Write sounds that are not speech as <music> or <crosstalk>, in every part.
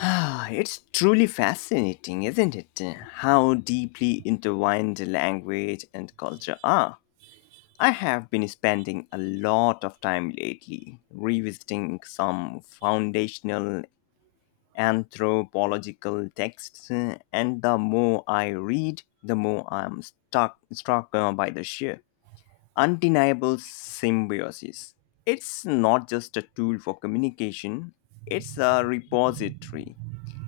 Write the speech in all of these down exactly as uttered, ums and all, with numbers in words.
Ah, it's truly fascinating, isn't it? How deeply intertwined language and culture are. I have been spending a lot of time lately revisiting some foundational anthropological texts, and the more I read, the more I'm stuck, struck uh, by the sheer undeniable symbiosis. It's not just a tool for communication, it's a repository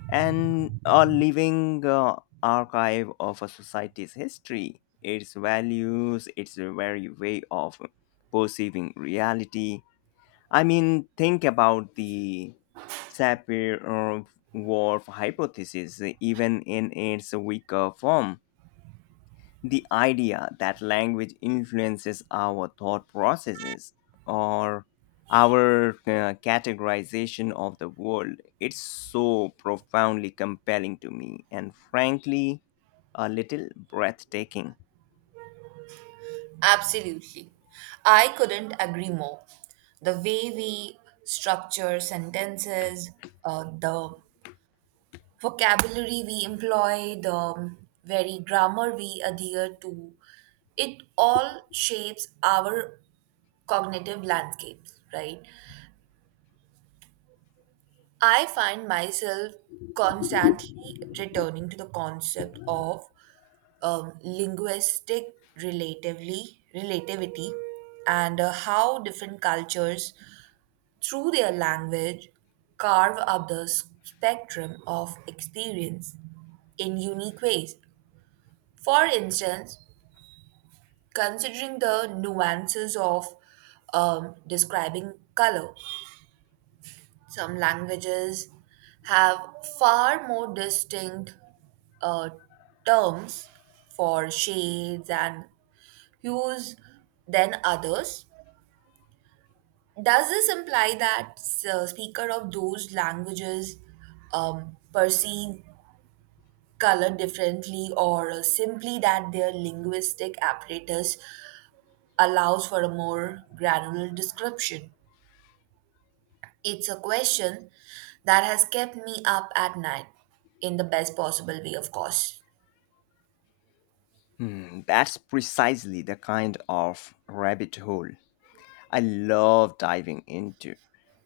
and a living uh, archive of a society's history, its values, its very way of perceiving reality. I mean, think about the Sapir-Whorf hypothesis, even in its weaker form. The idea that language influences our thought processes or our uh, categorization of the world, it's so profoundly compelling to me and frankly a little breathtaking. Absolutely. I couldn't agree more. The way we structure sentences, uh, the vocabulary we employ, the very grammar we adhere to, it all shapes our cognitive landscapes, right? I find myself constantly returning to the concept of um, linguistic relatively relativity and uh, how different cultures, through their language, carve up the s- spectrum of experience in unique ways. For instance, considering the nuances of um, describing color. Some languages have far more distinct uh, terms for shades and hues than others. Does this imply that uh, speaker of those languages um, perceive color differently, or simply that their linguistic apparatus allows for a more granular description? It's a question that has kept me up at night, in the best possible way, of course. Hmm, that's precisely the kind of rabbit hole I love diving into.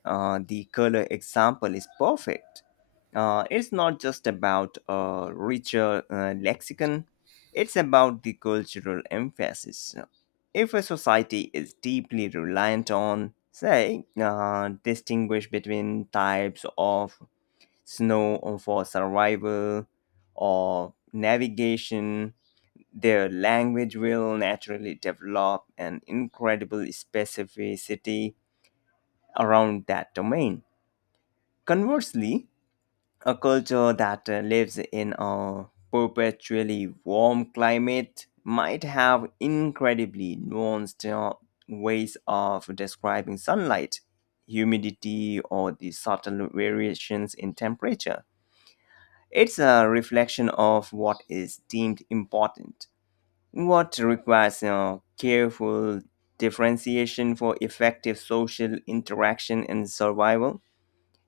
Uh, the color example is perfect. Uh, it's not just about a richer uh, lexicon, it's about the cultural emphasis. If a society is deeply reliant on, say, uh, distinguish between types of snow for survival or navigation, their language will naturally develop an incredible specificity around that domain. Conversely, a culture that uh, lives in a perpetually warm climate might have incredibly nuanced uh, ways of describing sunlight, humidity, or the subtle variations in temperature. It's a reflection of what is deemed important, what requires uh, careful differentiation for effective social interaction and survival.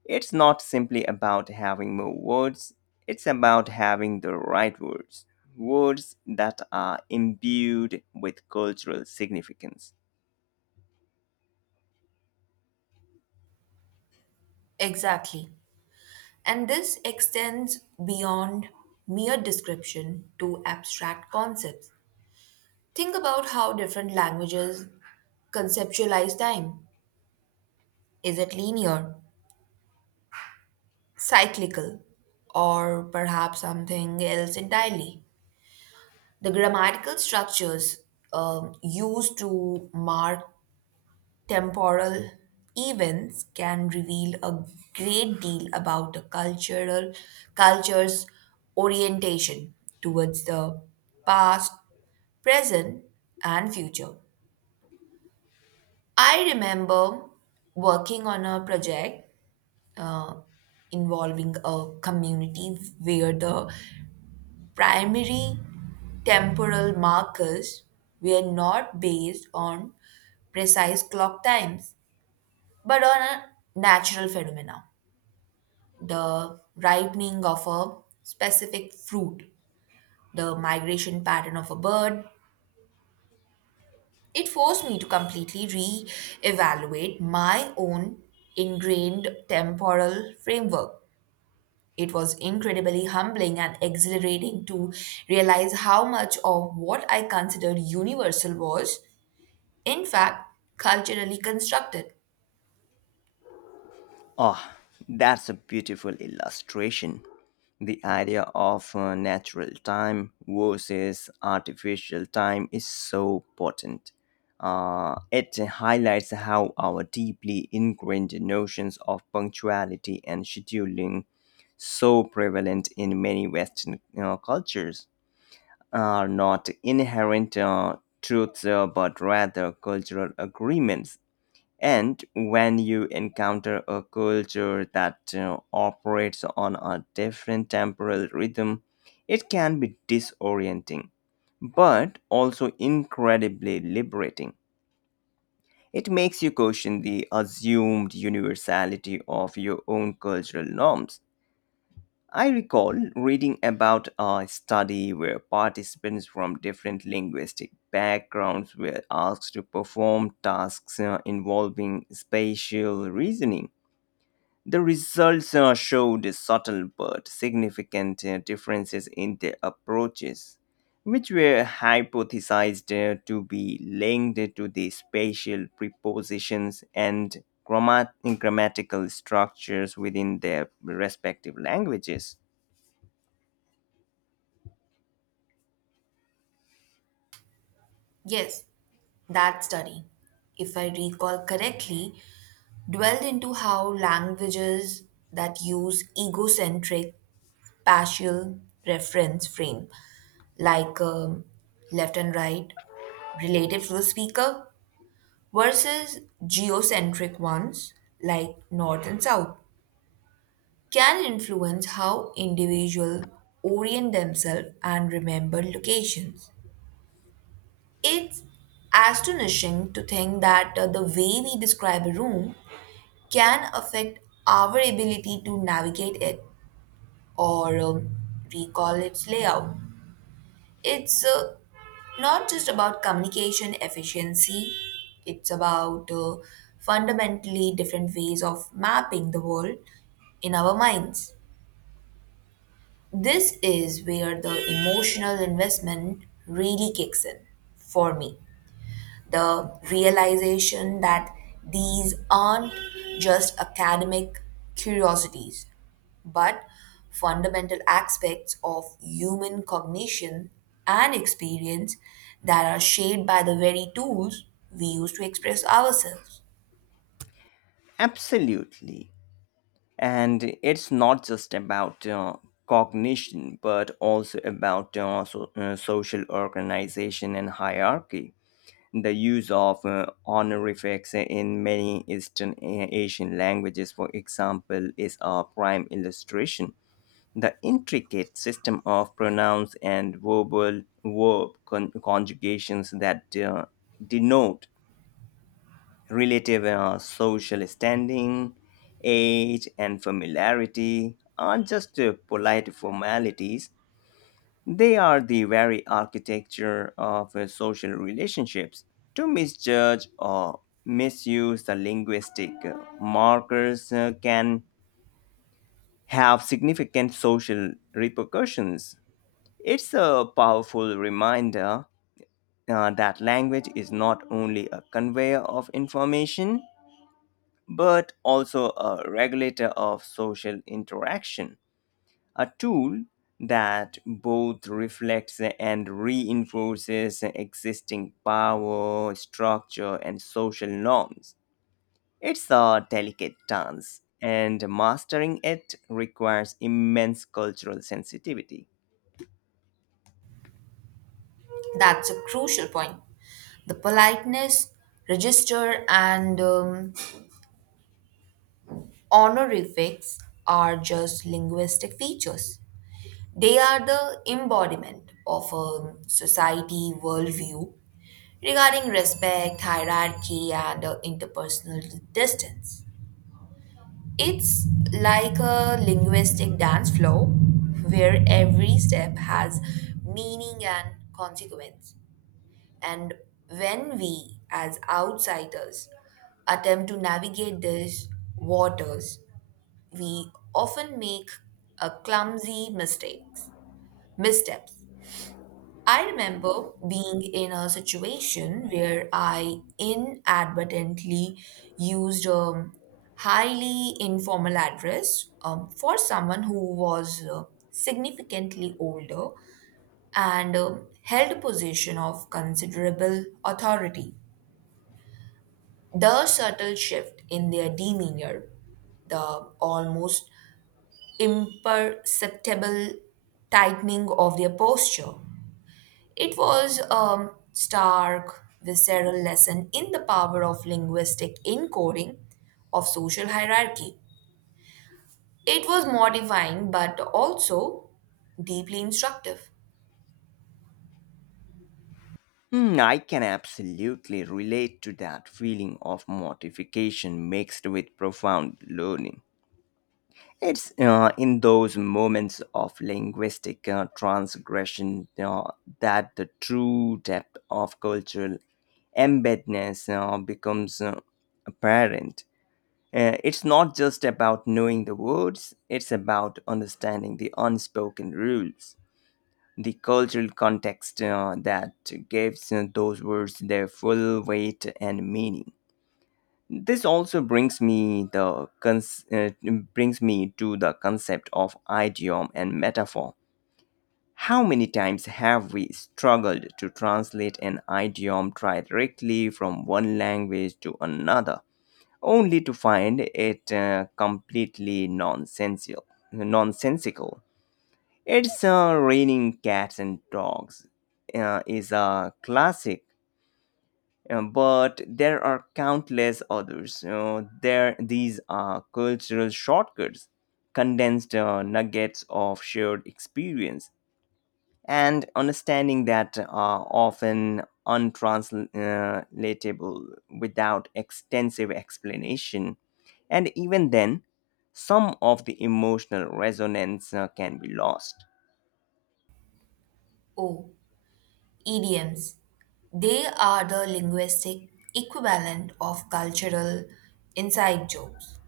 It's not simply about having more words, it's about having the right words, words that are imbued with cultural significance. Exactly. And this extends beyond mere description to abstract concepts. Think about how different languages conceptualize time. Is it linear, cyclical, or perhaps something else entirely? The grammatical structures um, used to mark temporal events can reveal a great deal about a cultural culture's orientation towards the past, present, and future. I remember working on a project uh, involving a community where the primary temporal markers were not based on precise clock times but on a natural phenomena, the ripening of a specific fruit, the migration pattern of a bird. It forced me to completely re evaluate my own ingrained temporal framework. It was incredibly humbling and exhilarating to realize how much of what I considered universal was, in fact, culturally constructed. Ah, that's a beautiful illustration. The idea of uh, natural time versus artificial time is so potent. Uh, it highlights how our deeply ingrained notions of punctuality and scheduling, so prevalent in many Western you cultures, are not inherent uh, truths uh, but rather cultural agreements, and when you encounter a culture that uh, operates on a different temporal rhythm, it can be disorienting, but also incredibly liberating. It makes you question the assumed universality of your own cultural norms. I recall reading about a study where participants from different linguistic backgrounds were asked to perform tasks uh, involving spatial reasoning. The results uh, showed subtle but significant uh, differences in their approaches, which were hypothesized uh, to be linked to the spatial prepositions and grammat- grammatical structures within their respective languages. Yes, that study, if I recall correctly, dwelled into how languages that use egocentric partial reference frame like um, left and right relative to the speaker versus geocentric ones like north and south can influence how individuals orient themselves and remember locations. It's astonishing to think that uh, the way we describe a room can affect our ability to navigate it or um, recall its layout. It's uh, not just about communication efficiency, it's about uh, fundamentally different ways of mapping the world in our minds. This is where the emotional investment really kicks in for me, the realization that these aren't just academic curiosities, but fundamental aspects of human cognition and experience that are shaped by the very tools we use to express ourselves. Absolutely. And it's not just about uh, cognition, but also about uh, so, uh, social organization and hierarchy. The use of uh, honorifics in many Eastern A- Asian languages, for example, is a prime illustration. The intricate system of pronouns and verbal verb con- conjugations that uh, denote relative uh, social standing, age, and familiarity aren't just uh, polite formalities, they are the very architecture of uh, social relationships. To misjudge or misuse the linguistic uh, markers uh, can have significant social repercussions. It's a powerful reminder uh, that language is not only a conveyor of information but also a regulator of social interaction, a tool that both reflects and reinforces existing power, structure, and social norms. It's a delicate dance, and mastering it requires immense cultural sensitivity. That's a crucial point. The politeness, register, and um, honorifics are just linguistic features. They are the embodiment of a society worldview regarding respect, hierarchy, and uh, interpersonal distance. It's like a linguistic dance floor where every step has meaning and consequence. And when we, as outsiders, attempt to navigate these waters, we often make a clumsy mistakes, missteps. I remember being in a situation where I inadvertently used a highly informal address um, for someone who was uh, significantly older and um, held a position of considerable authority. The subtle shift in their demeanor, the almost imperceptible tightening of their posture, it was a stark, visceral lesson in the power of linguistic encoding of social hierarchy. It was mortifying but also deeply instructive. Hmm, I can absolutely relate to that feeling of mortification mixed with profound learning. It's uh, in those moments of linguistic uh, transgression uh, that the true depth of cultural embeddedness uh, becomes uh, apparent. Uh, it's not just about knowing the words, it's about understanding the unspoken rules, the cultural context uh, that gives uh, those words their full weight and meaning. This also brings me the cons- uh, brings me to the concept of idiom and metaphor. How many times have we struggled to translate an idiom directly from one language to another, only to find it uh, completely nonsensical? Nonsensical. It's uh, raining cats and dogs uh, is a classic, um, but there are countless others. You know, there these are cultural shortcuts, condensed uh, nuggets of shared experience, and understanding that are often untranslatable without extensive explanation. And even then, some of the emotional resonance uh, can be lost. Oh, idioms. They are the linguistic equivalent of cultural inside jokes.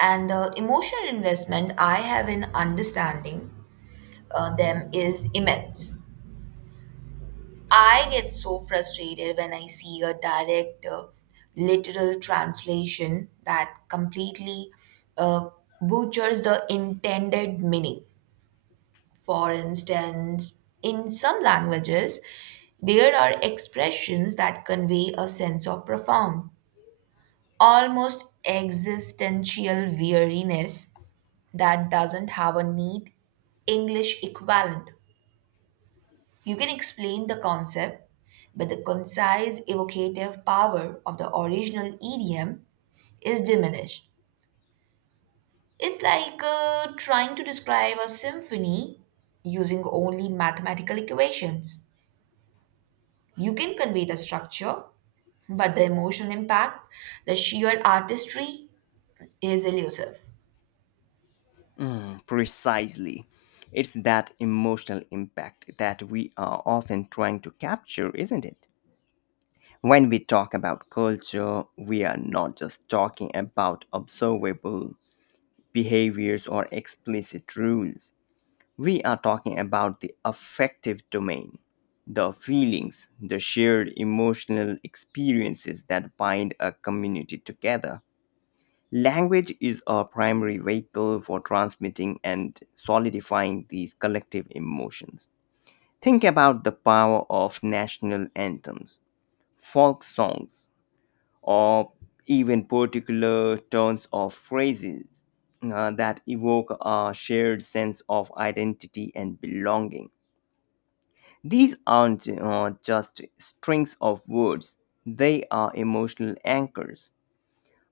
And the emotional investment I have in understanding uh, them is immense. I get so frustrated when I see a direct uh, literal translation that completely uh, butchers the intended meaning. For instance, in some languages, there are expressions that convey a sense of profound, almost existential weariness that doesn't have a neat English equivalent. You can explain the concept, but the concise evocative power of the original idiom is diminished. It's like uh, trying to describe a symphony using only mathematical equations. You can convey the structure, but the emotional impact, the sheer artistry is elusive. Precisely. It's that emotional impact that we are often trying to capture, isn't it? When we talk about culture, we are not just talking about observable behaviors or explicit rules. We are talking about the affective domain, the feelings, the shared emotional experiences that bind a community together. Language is a primary vehicle for transmitting and solidifying these collective emotions. Think about the power of national anthems, folk songs, or even particular turns of phrases uh, that evoke a shared sense of identity and belonging. These aren't uh, just strings of words, they are emotional anchors.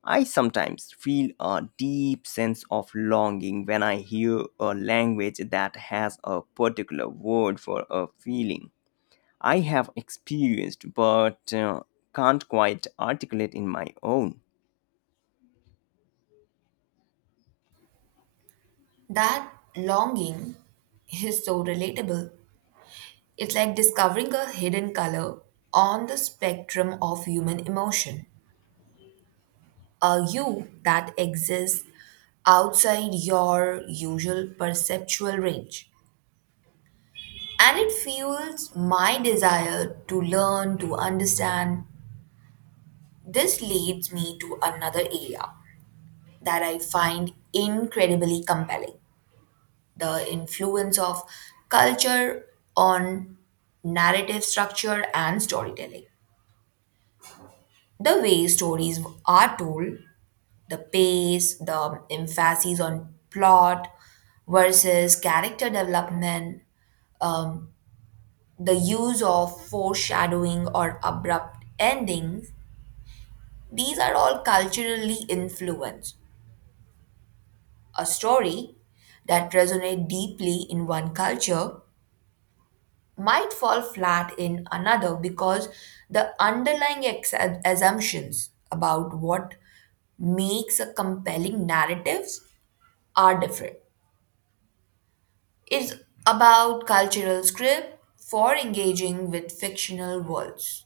I sometimes feel a deep sense of longing when I hear a language that has a particular word for a feeling I have experienced but uh, can't quite articulate in my own. That longing is so relatable. It's like discovering a hidden color on the spectrum of human emotion. A you that exists outside your usual perceptual range. And it fuels my desire to learn, to understand. This leads me to another area that I find incredibly compelling, the influence of culture on narrative structure and storytelling. The way stories are told, the pace, the emphasis on plot versus character development, um, the use of foreshadowing or abrupt endings, these are all culturally influenced. A story that resonates deeply in one culture might fall flat in another because the underlying ex- assumptions about what makes a compelling narratives are different. Is about cultural script for engaging with fictional worlds.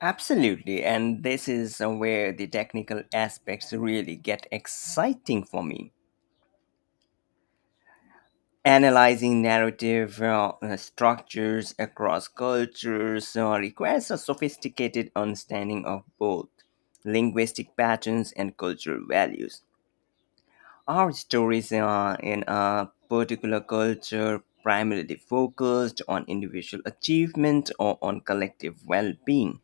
Absolutely, and this is where the technical aspects really get exciting for me. Analyzing narrative uh, uh, structures across cultures uh, requires a sophisticated understanding of both linguistic patterns and cultural values. Our stories uh, in a particular culture primarily focused on individual achievement or on collective well being.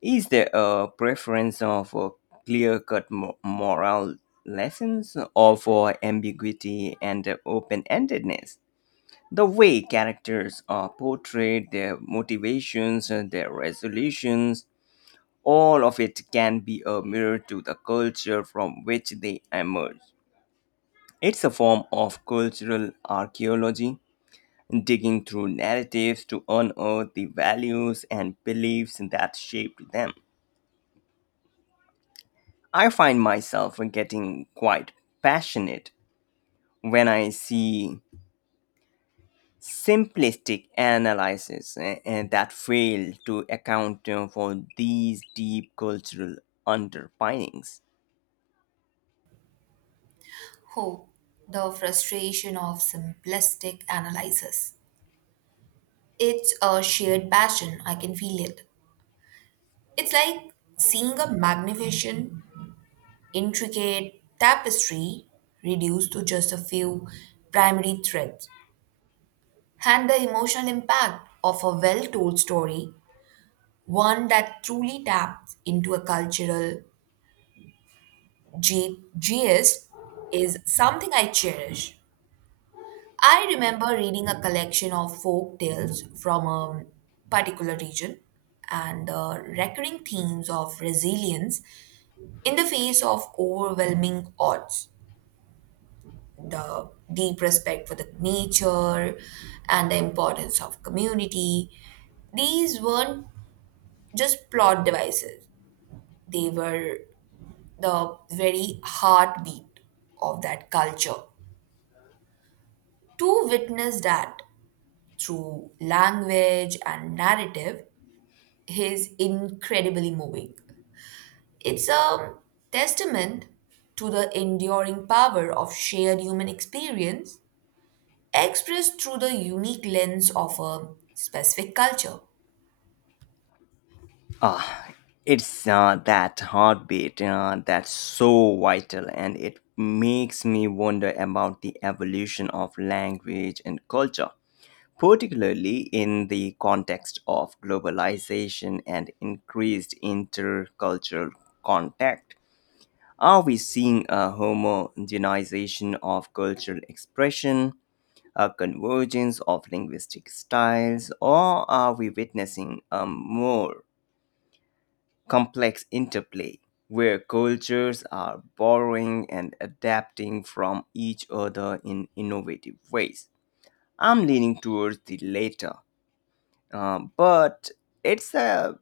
Is there a preference uh, for clear cut mo- moral lessons or for ambiguity and open endedness? The way characters are portrayed, their motivations, and their resolutions, all of it can be a mirror to the culture from which they emerge. It's a form of cultural archaeology, digging through narratives to unearth the values and beliefs that shaped them. I find myself getting quite passionate when I see simplistic analysis eh, eh, that fail to account uh, for these deep cultural underpinnings. Oh, the frustration of simplistic analysis. It's a shared passion, I can feel it. It's like seeing a magnificent, intricate tapestry reduced to just a few primary threads. And the emotional impact of a well told story, one that truly taps into a cultural J- J S is something I cherish. I remember reading a collection of folk tales from a particular region and the recurring themes of resilience in the face of overwhelming odds, the deep respect for the nature and the importance of community. These weren't just plot devices, they were the very heartbeat of that culture. To witness that through language and narrative is incredibly moving. It's a testament to the enduring power of shared human experience expressed through the unique lens of a specific culture. Ah, it's uh, that heartbeat uh, that's so vital, and it makes me wonder about the evolution of language and culture, particularly in the context of globalization and increased intercultural contact. Are we seeing a homogenization of cultural expression, a convergence of linguistic styles, or are we witnessing a more complex interplay where cultures are borrowing and adapting from each other in innovative ways? I'm leaning towards the latter, uh, but it's a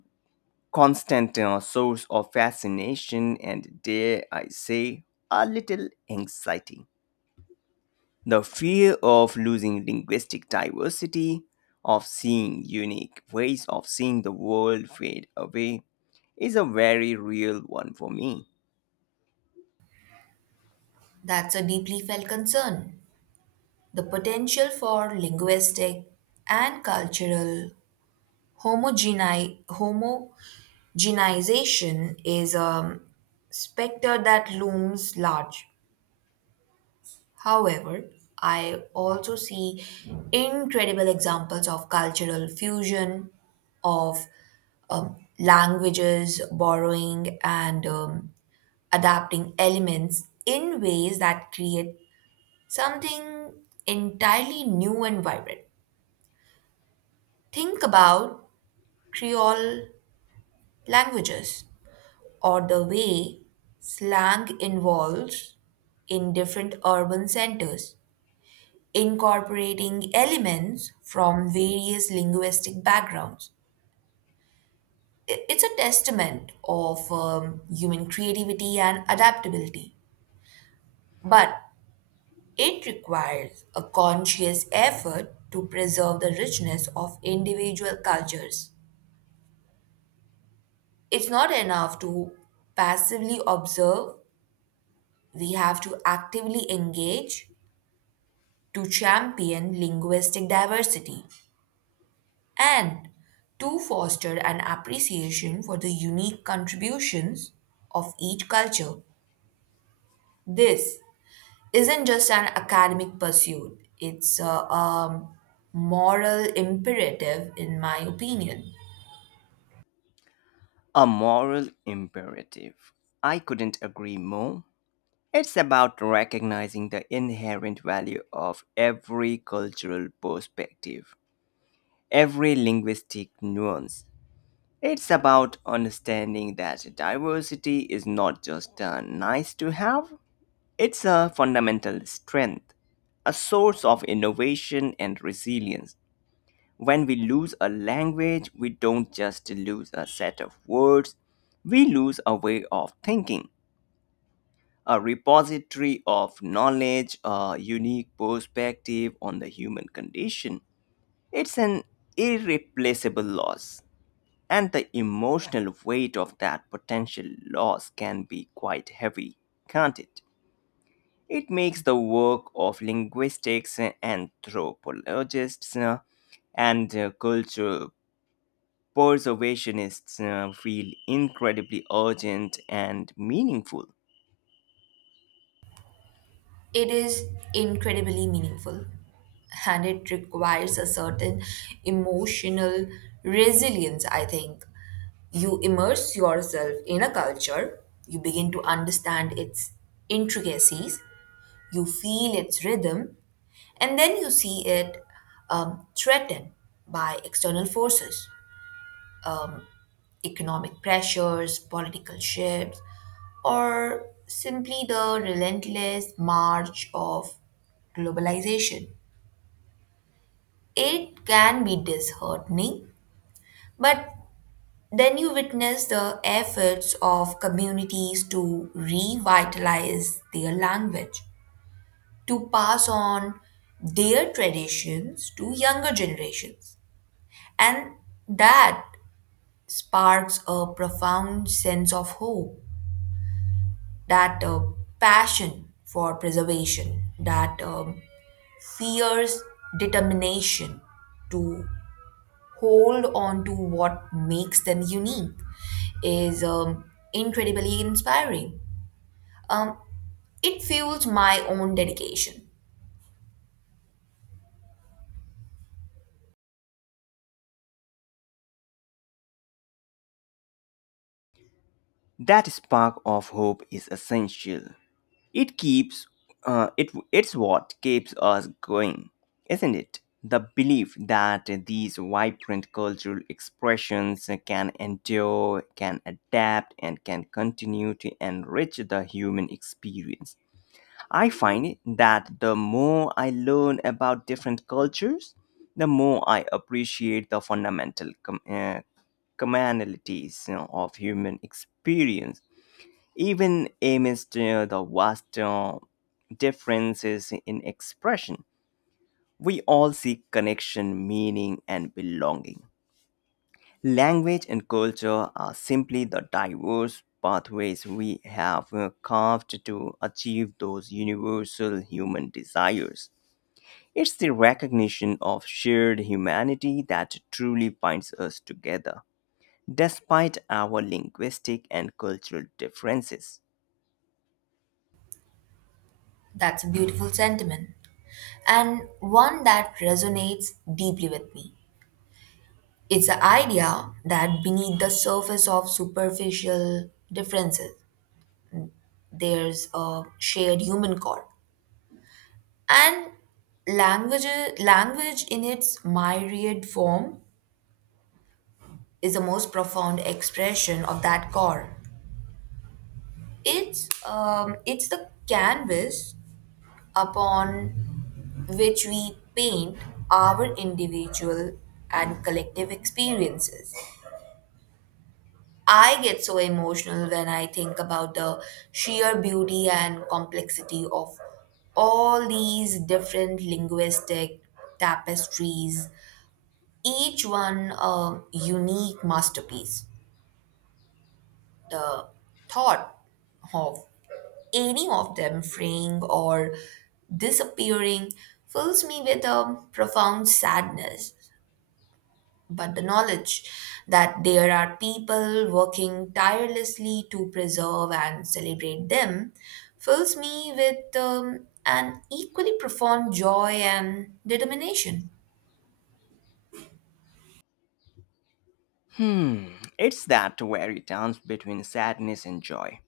constant uh, source of fascination and, dare I say, a little anxiety. The fear of losing linguistic diversity, of seeing unique ways of seeing the world fade away, is a very real one for me. That's a deeply felt concern. The potential for linguistic and cultural homogeni- homogenization is a specter that looms large. However, I also see incredible examples of cultural fusion, of um, languages borrowing and um, adapting elements in ways that create something entirely new and vibrant. Think about Creole languages or the way slang evolves in different urban centers incorporating elements from various linguistic backgrounds. I- It's a testament of um, human creativity and adaptability, but it requires a conscious effort to preserve the richness of individual cultures. It's not enough to passively observe, we have to actively engage to champion linguistic diversity. And to foster an appreciation for the unique contributions of each culture. This isn't just an academic pursuit, it's a, um, moral imperative, in my opinion. A moral imperative. I couldn't agree more. It's about recognizing the inherent value of every cultural perspective, every linguistic nuance. It's about understanding that diversity is not just a nice to have, it's a fundamental strength, a source of innovation and resilience. When we lose a language, we don't just lose a set of words, we lose a way of thinking, a repository of knowledge, a unique perspective on the human condition. It's an irreplaceable loss, and the emotional weight of that potential loss can be quite heavy, can't it? It makes the work of linguistics, uh, anthropologists, uh, and uh, cultural preservationists uh, feel incredibly urgent and meaningful. It is incredibly meaningful and it requires a certain emotional resilience, I think. You immerse yourself in a culture, you begin to understand its intricacies, you feel its rhythm, and then you see it um, threatened by external forces, um, economic pressures, political shifts, or simply the relentless march of globalization. It can be disheartening, but then you witness the efforts of communities to revitalize their language to pass on their traditions to younger generations. And that sparks a profound sense of hope, that uh, passion for preservation, that um, fierce determination to hold on to what makes them unique is um, incredibly inspiring. Um, it fuels my own dedication. That spark of hope is essential. It keeps uh, it it's what keeps us going, isn't it? The belief that these vibrant cultural expressions can endure, can adapt, and can continue to enrich the human experience. I find that the more I learn about different cultures, the more I appreciate the fundamental com- uh, commonalities, you know, of human experience even amidst uh, the vast uh, differences in expression. We all seek connection, meaning, and belonging. Language and culture are simply the diverse pathways we have uh, carved to achieve those universal human desires. It's the recognition of shared humanity that truly binds us together, despite our linguistic and cultural differences. That's a beautiful sentiment. And one that resonates deeply with me. It's the idea that beneath the surface of superficial differences, there's a shared human core. And language, language in its myriad form is the most profound expression of that core. It's, um, it's the canvas upon which we paint our individual and collective experiences. I get so emotional when I think about the sheer beauty and complexity of all these different linguistic tapestries, each one a unique masterpiece. The thought of any of them fraying or disappearing fills me with a profound sadness. But the knowledge that there are people working tirelessly to preserve and celebrate them fills me with um, an equally profound joy and determination. Hmm, it's that wary dance between sadness and joy,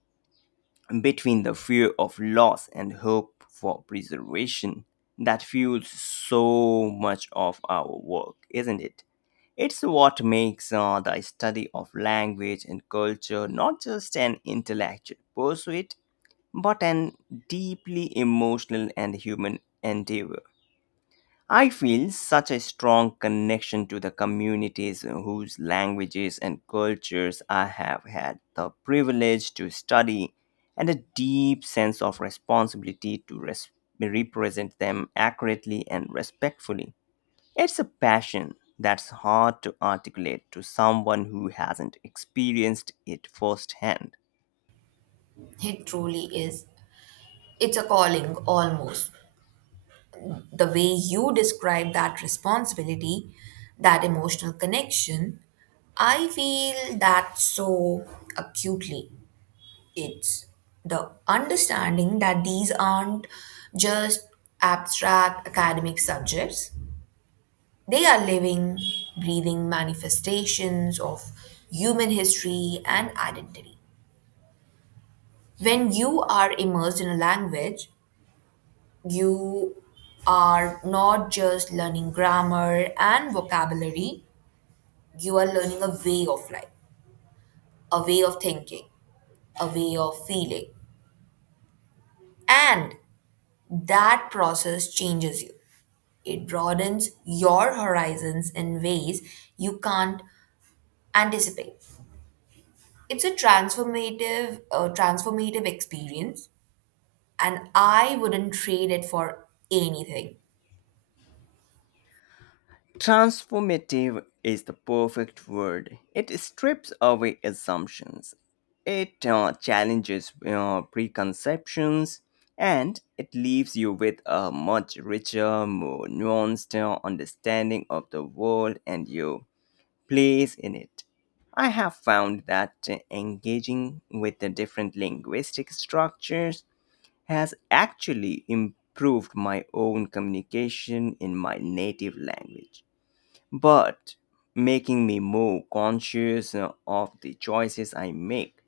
between the fear of loss and hope for preservation that fuels so much of our work, isn't it? It's what makes uh, the study of language and culture not just an intellectual pursuit, but an deeply emotional and human endeavor. I feel such a strong connection to the communities whose languages and cultures I have had the privilege to study, and a deep sense of responsibility to res- represent them accurately and respectfully. It's a passion that's hard to articulate to someone who hasn't experienced it firsthand. It truly is. It's a calling almost. The way you describe that responsibility, that emotional connection, I feel that so acutely. It's the understanding that these aren't just abstract academic subjects, they are living, breathing manifestations of human history and identity. When you are immersed in a language, you are not just learning grammar and vocabulary, you are learning a way of life, a way of thinking, a way of feeling. And that process changes you. It broadens your horizons in ways you can't anticipate. It's a transformative, uh, transformative experience, and I wouldn't trade it for anything. Transformative is the perfect word. It strips away assumptions, it uh, challenges uh, preconceptions, and it leaves you with a much richer, more nuanced uh, understanding of the world and your place in it. I have found that uh, engaging with the different linguistic structures has actually improved my own communication in my native language but making me more conscious uh, of the choices I make,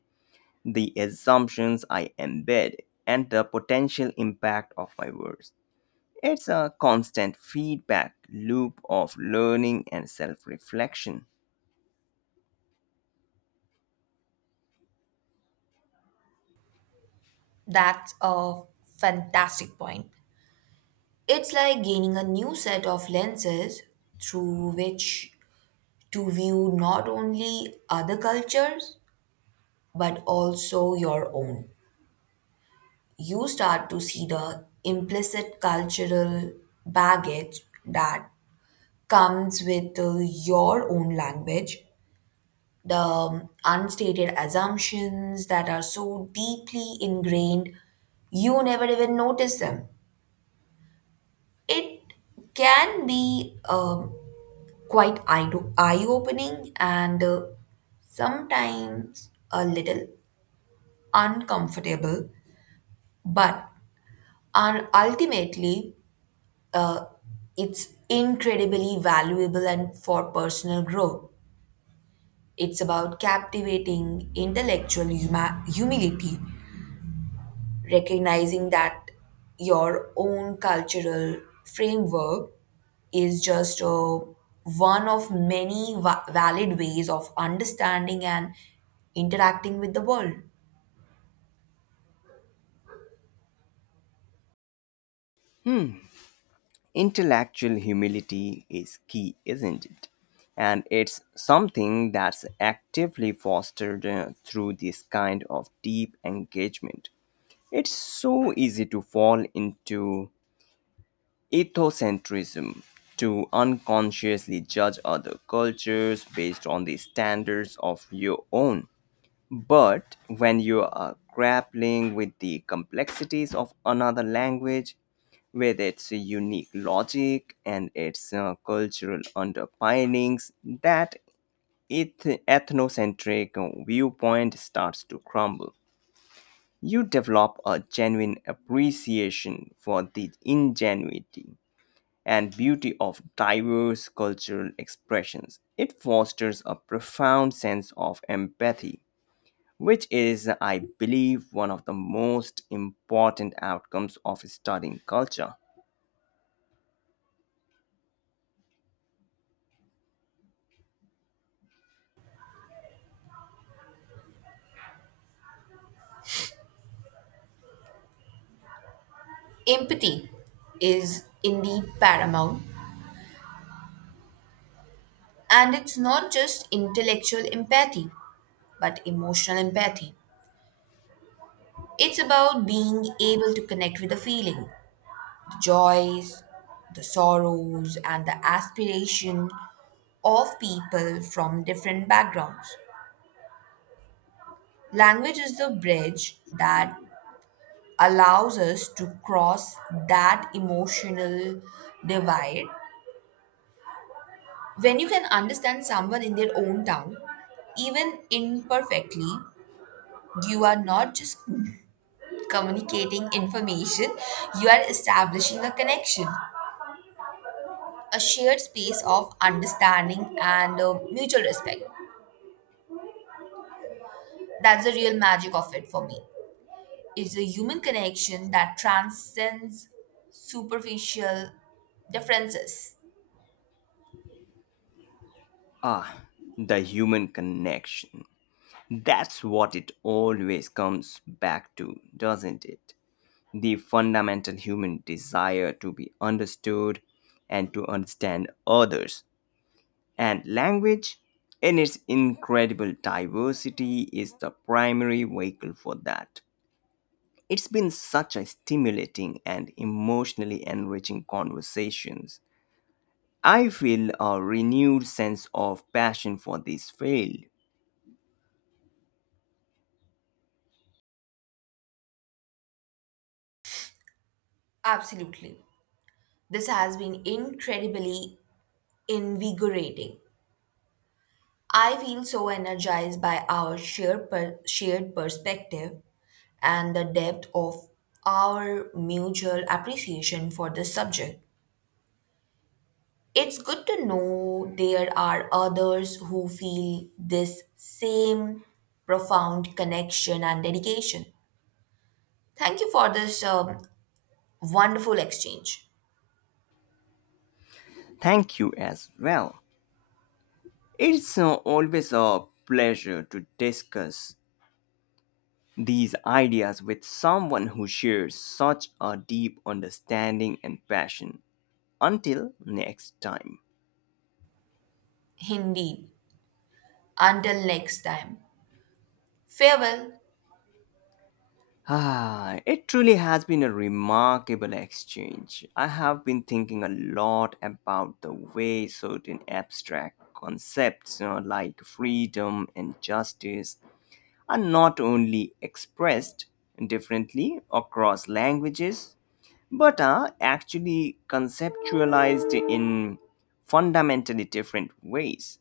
the assumptions I embed, and the potential impact of my words. It's a constant feedback loop of learning and self reflection. That's a fantastic point. It's like gaining a new set of lenses through which to view not only other cultures but also your own. You start to see the implicit cultural baggage that comes with uh, your own language, the um, unstated assumptions that are so deeply ingrained, you never even notice them. It can be um, quite eye opening and uh, sometimes a little uncomfortable, but un- ultimately, uh, it's incredibly valuable and for personal growth. It's about captivating intellectual huma- humility, recognizing that your own cultural framework is just uh, one of many va- valid ways of understanding and interacting with the world. Intellectual humility is key, isn't it? And it's something that's actively fostered uh, through this kind of deep engagement. It's so easy to fall into Ethocentrism, to unconsciously judge other cultures based on the standards of your own. But when you are grappling with the complexities of another language, with its unique logic and its uh, cultural underpinnings, that eth- ethnocentric viewpoint starts to crumble. You develop a genuine appreciation for the ingenuity and beauty of diverse cultural expressions. It fosters a profound sense of empathy, which is, I believe, one of the most important outcomes of studying culture. Empathy is indeed paramount, and it's not just intellectual empathy, but emotional empathy. It's about being able to connect with a feeling, joys, the sorrows, and the aspiration of people from different backgrounds. Language is the bridge that allows us to cross that emotional divide. When you can understand someone in their own tongue, even imperfectly, you are not just communicating information, you are establishing a connection, a shared space of understanding and uh, mutual respect. That's the real magic of it for me. It's a human connection that transcends superficial differences. Ah, the human connection. That's what it always comes back to, doesn't it? The fundamental human desire to be understood and to understand others. And language in its incredible diversity is the primary vehicle for that. It's been such a stimulating and emotionally enriching conversations. I feel a renewed sense of passion for this field. Absolutely. This has been incredibly invigorating. I feel so energized by our shared, per- shared perspective and the depth of our mutual appreciation for this subject. It's good to know there are others who feel this same profound connection and dedication. Thank you for this um, wonderful exchange. Thank you as well. It's uh, always a pleasure to discuss these ideas with someone who shares such a deep understanding and passion. Until next time. Indeed. Until next time. Farewell. Ah, it truly has been a remarkable exchange. I have been thinking a lot about the way certain abstract concepts you know, like freedom and justice are not only expressed differently across languages but are actually conceptualized in fundamentally different ways.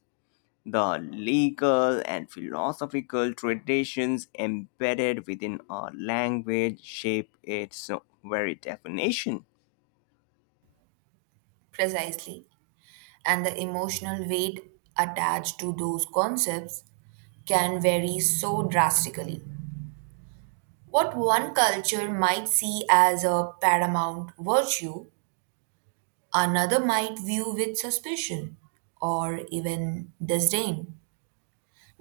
The legal and philosophical traditions embedded within our language shape its very definition. Precisely. And the emotional weight attached to those concepts can vary so drastically. What one culture might see as a paramount virtue, another might view with suspicion or even disdain,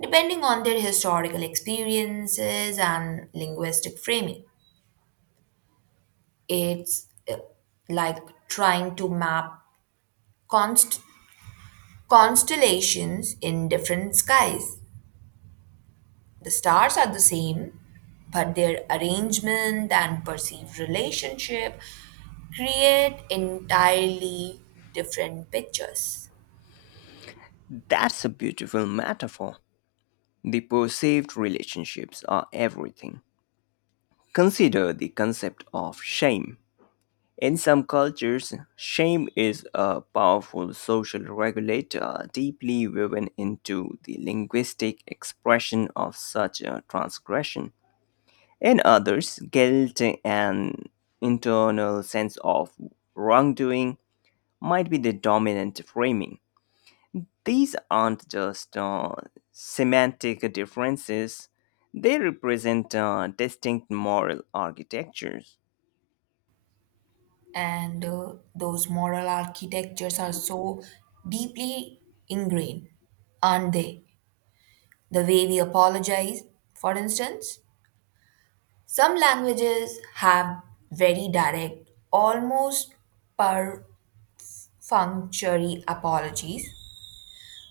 depending on their historical experiences and linguistic framing. It's uh, like trying to map const- constellations in different skies. The stars are the same, but their arrangement and perceived relationship create entirely different pictures. That's a beautiful metaphor. The perceived relationships are everything. Consider the concept of shame. In some cultures, shame is a powerful social regulator deeply woven into the linguistic expression of such a transgression. In others, guilt and internal sense of wrongdoing might be the dominant framing. These aren't just uh, semantic differences, they represent uh, distinct moral architectures. and uh, those moral architectures are so deeply ingrained, aren't they? The way we apologize, for instance, some languages have very direct, almost perfunctory apologies,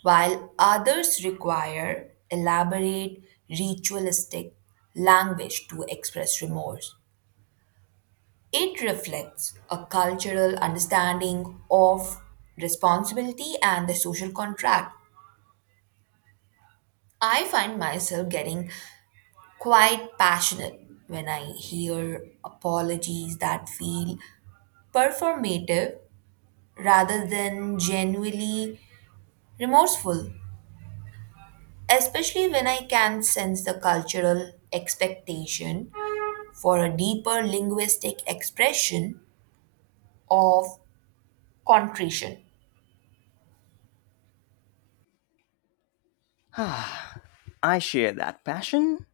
while others require elaborate, ritualistic language to express remorse. It reflects a cultural understanding of responsibility and the social contract. I find myself getting quite passionate when I hear apologies that feel performative rather than genuinely remorseful, especially when I can sense the cultural expectation for a deeper linguistic expression of contrition. I share that passion.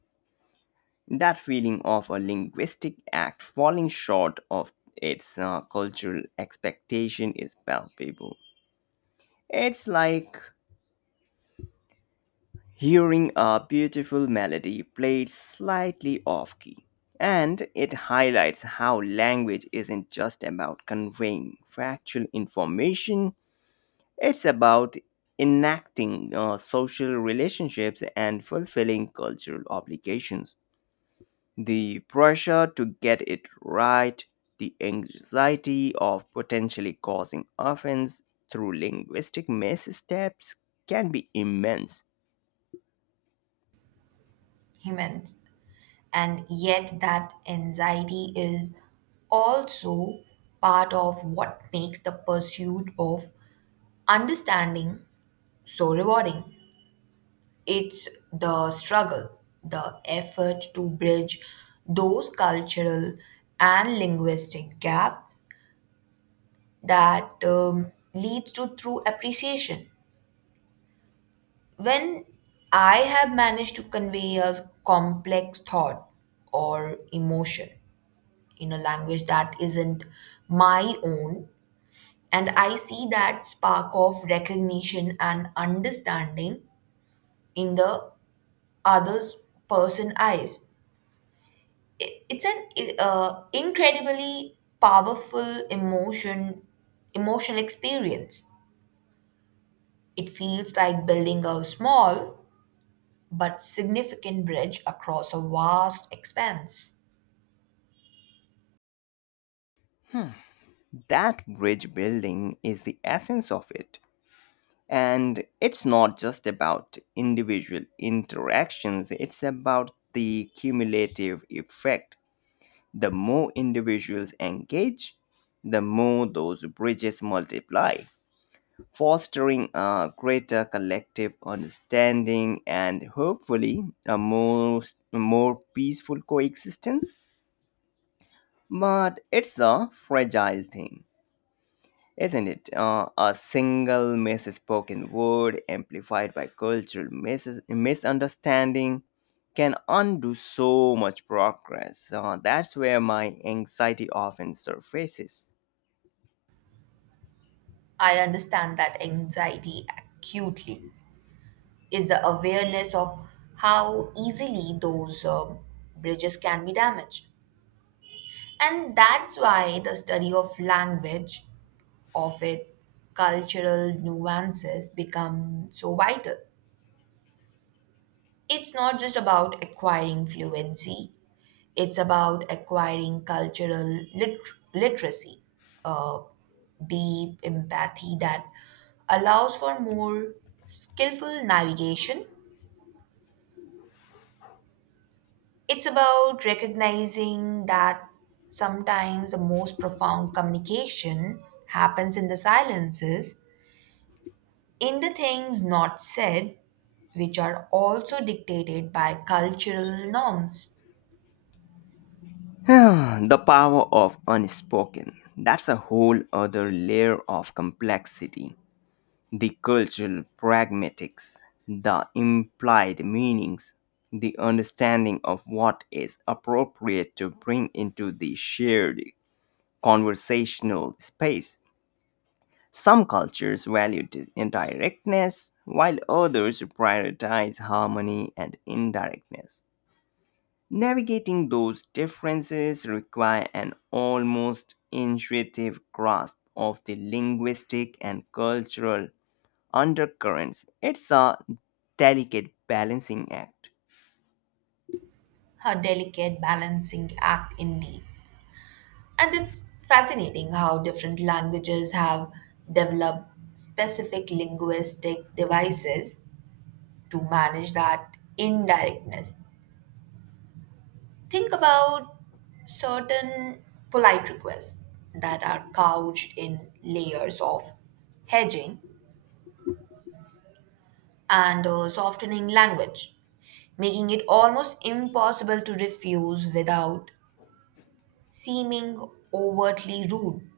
That feeling of a linguistic act falling short of its uh, cultural expectation is palpable. It's like hearing a beautiful melody played slightly off key. And it highlights how language isn't just about conveying factual information, it's about enacting uh, social relationships and fulfilling cultural obligations. The pressure to get it right, the anxiety of potentially causing offense through linguistic missteps can be immense. He meant. And yet, that anxiety is also part of what makes the pursuit of understanding so rewarding. It's the struggle, the effort to bridge those cultural and linguistic gaps that um, leads to true appreciation. When I have managed to convey a complex thought or emotion in a language that isn't my own. And I see that spark of recognition and understanding in the other's person eyes. I- It's an uh, incredibly powerful emotion, emotional experience. It feels like building a small but significant bridge across a vast expanse. That bridge building is the essence of it. And it's not just about individual interactions, it's about the cumulative effect. The more individuals engage, the more those bridges multiply, fostering a greater collective understanding and hopefully a more, more peaceful coexistence. But it's a fragile thing, isn't it? Uh, a single misspoken word amplified by cultural mis- misunderstanding can undo so much progress. Uh, that's where my anxiety often surfaces. I understand that anxiety acutely is the awareness of how easily those uh, bridges can be damaged. And that's why the study of language, of its cultural nuances, become so vital. It's not just about acquiring fluency, it's about acquiring cultural lit- literacy, uh, deep empathy that allows for more skillful navigation. It's about recognizing that sometimes the most profound communication happens in the silences, in the things not said, which are also dictated by cultural norms. <sighs> The power of unspoken. That's a whole other layer of complexity. The cultural pragmatics, the implied meanings, the understanding of what is appropriate to bring into the shared conversational space. Some cultures value di- indirectness, while others prioritize harmony and indirectness. Navigating those differences require an almost intuitive grasp of the linguistic and cultural undercurrents. It's a delicate balancing act. A delicate balancing act, indeed. And it's fascinating how different languages have developed specific linguistic devices to manage that indirectness. Think about certain polite requests that are couched in layers of hedging and uh, softening language, making it almost impossible to refuse without seeming overtly rude.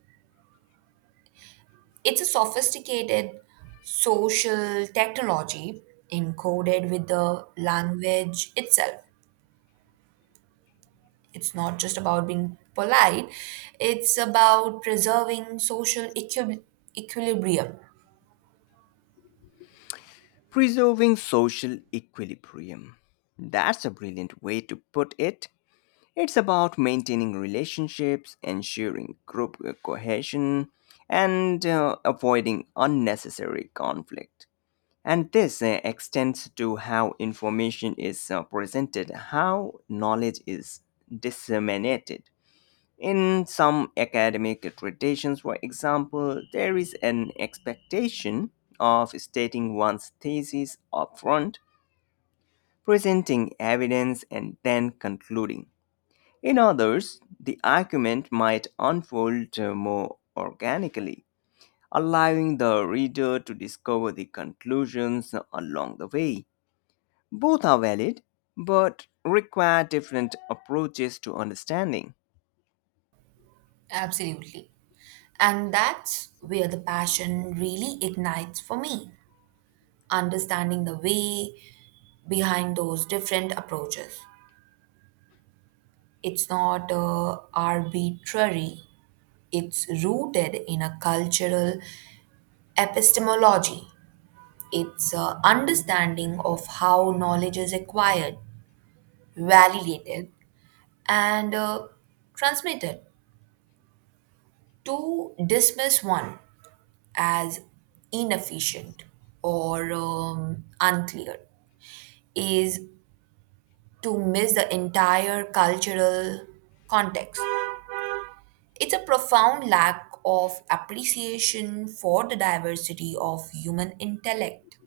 It's a sophisticated social technology encoded with the language itself. It's not just about being polite, it's about preserving social equi- equilibrium. Preserving social equilibrium. That's a brilliant way to put it. It's about maintaining relationships, ensuring group uh, cohesion, and uh, avoiding unnecessary conflict. And this uh, extends to how information is uh, presented, how knowledge is disseminated. In some academic traditions, for example, there is an expectation of stating one's thesis upfront, presenting evidence, and then concluding. In others, the argument might unfold uh, more organically, allowing the reader to discover the conclusions along the way. Both are valid, but require different approaches to understanding. Absolutely. And that's where the passion really ignites for me. Understanding the way behind those different approaches. It's not uh, arbitrary, it's rooted in a cultural epistemology. It's a understanding of how knowledge is acquired, validated, and uh, transmitted to dismiss one as inefficient or um, unclear is to miss the entire cultural context. It's a profound lack of appreciation for the diversity of human intellect,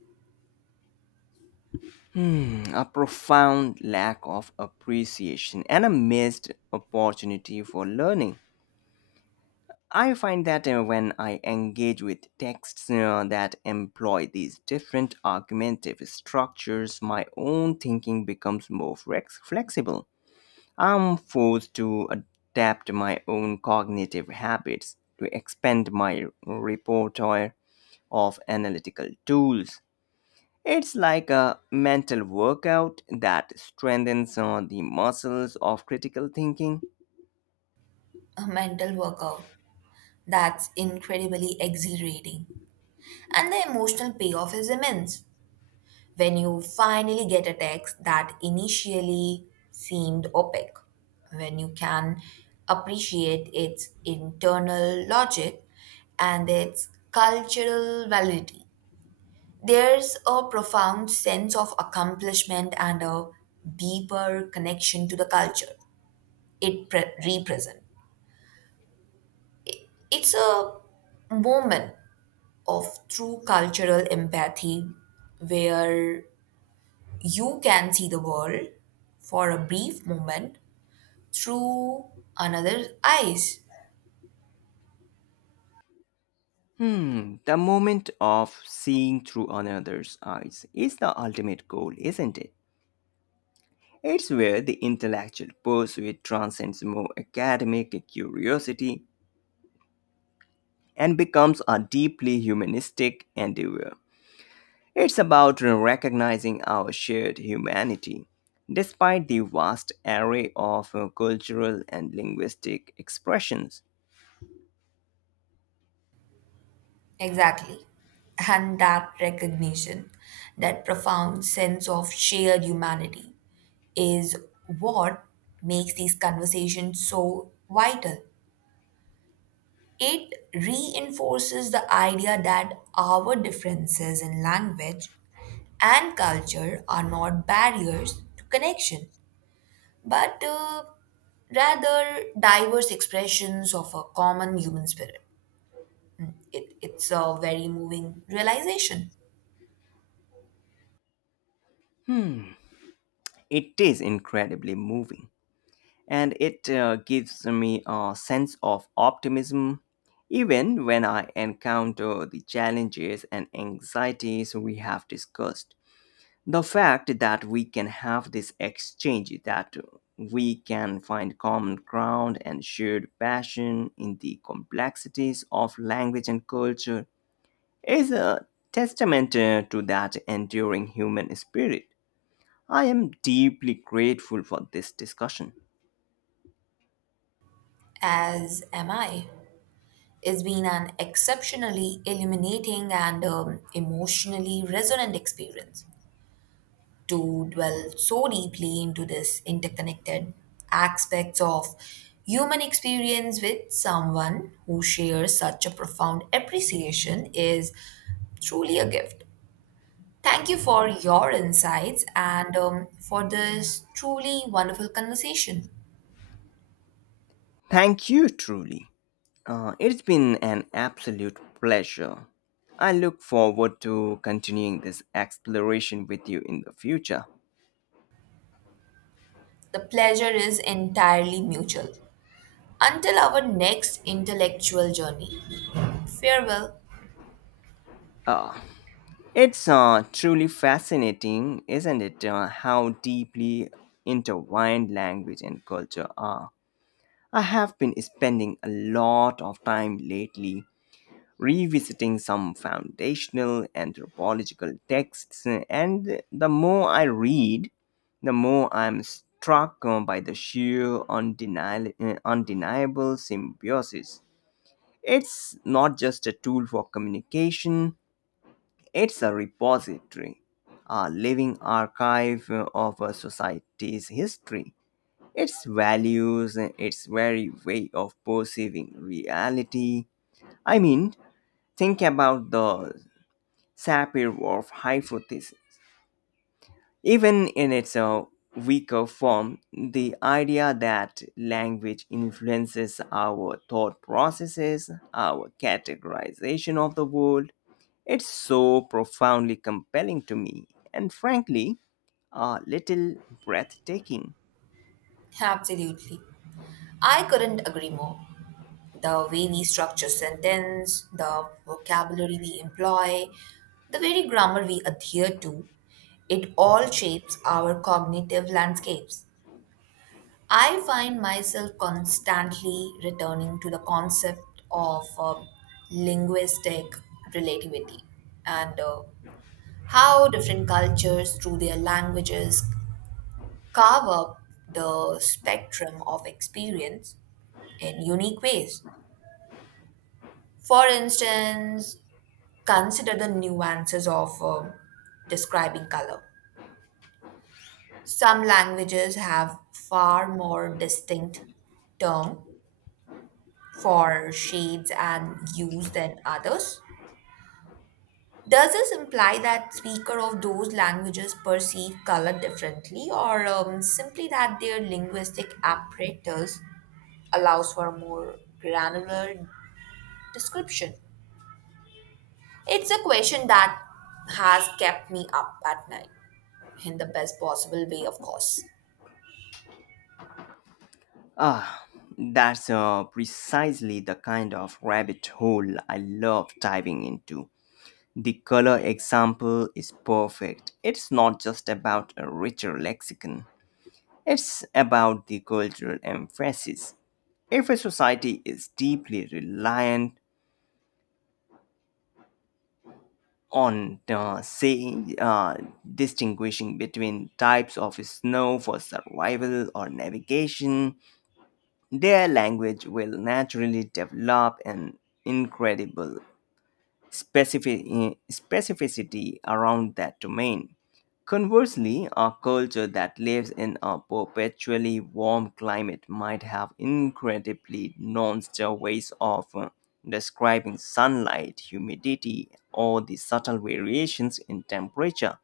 Hmm, a profound lack of appreciation and a missed opportunity for learning. I find that uh, when I engage with texts uh, that employ these different argumentative structures, my own thinking becomes more flex- flexible. I'm forced to adapt my own cognitive habits to expand my repertoire of analytical tools. It's like a mental workout that strengthens uh, the muscles of critical thinking. a mental workout that's incredibly exhilarating. And the emotional payoff is immense when you finally get a text that initially seemed opaque, when you can appreciate its internal logic and its cultural validity. There's a profound sense of accomplishment and a deeper connection to the culture it pre- represents. It's a moment of true cultural empathy where you can see the world for a brief moment through another's eyes. Hmm, the moment of seeing through another's eyes is the ultimate goal, isn't it? It's where the intellectual pursuit transcends more academic curiosity and becomes a deeply humanistic endeavor. It's about recognizing our shared humanity. Despite the vast array of uh, cultural and linguistic expressions, Exactly. And that recognition, that profound sense of shared humanity, is what makes these conversations so vital. It reinforces the idea that our differences in language and culture are not barriers to connection, but uh, rather diverse expressions of a common human spirit. It, it's a very moving realization, it is incredibly moving. And it uh, gives me a sense of optimism even when I encounter the challenges and anxieties we have discussed. The fact that we can have this exchange, that we can find common ground and shared passion in the complexities of language and culture, is a testament uh, to that enduring human spirit. I am deeply grateful for this discussion. as am I. It's been an exceptionally illuminating and um, emotionally resonant experience to dwell so deeply into this interconnected aspects of human experience with someone who shares such a profound appreciation is truly a gift. Thank you for your insights and um, for this truly wonderful conversation. Thank you, truly. Uh, it's been an absolute pleasure. I look forward to continuing this exploration with you in the future. The pleasure is entirely mutual. Until our next intellectual journey. Farewell. Uh, it's uh, truly fascinating, isn't it, uh, how deeply intertwined language and culture are. I have been spending a lot of time lately revisiting some foundational anthropological texts, and the more I read, the more I'm struck uh, by the sheer undeniable, undeniable symbiosis. It's not just a tool for communication, it's a repository, a living archive uh, of a society's history, its values, uh, its very way of perceiving reality. I mean, think about the Sapir-Whorf hypothesis. Even in its uh, weaker form, the idea that language influences our thought processes, our categorization of the world, it's so profoundly compelling to me, and frankly, a little breathtaking. Absolutely. I couldn't agree more. The way we structure sentence, the vocabulary we employ, the very grammar we adhere to, it all shapes our cognitive landscapes. I find myself constantly returning to the concept of um, linguistic relativity and uh, how different cultures, through their languages, carve up the spectrum of experience in unique ways. For instance, consider the nuances of um, describing color. Some languages have far more distinct terms for shades and hues than others. Does this imply that speaker of those languages perceive color differently, or um, simply that their linguistic apparatus allows for a more granular description? It's a question that has kept me up at night in the best possible way, of course. <laughs> Ah, that's uh, precisely the kind of rabbit hole I love diving into. The color example is perfect. It's not just about a richer lexicon, it's about the cultural emphasis. If a society is deeply reliant on the saying, uh, distinguishing between types of snow for survival or navigation, their language will naturally develop an incredible specifi- specificity around that domain. Conversely, a culture that lives in a perpetually warm climate might have incredibly nonchalant ways of uh, describing sunlight, humidity, or the subtle variations in temperature.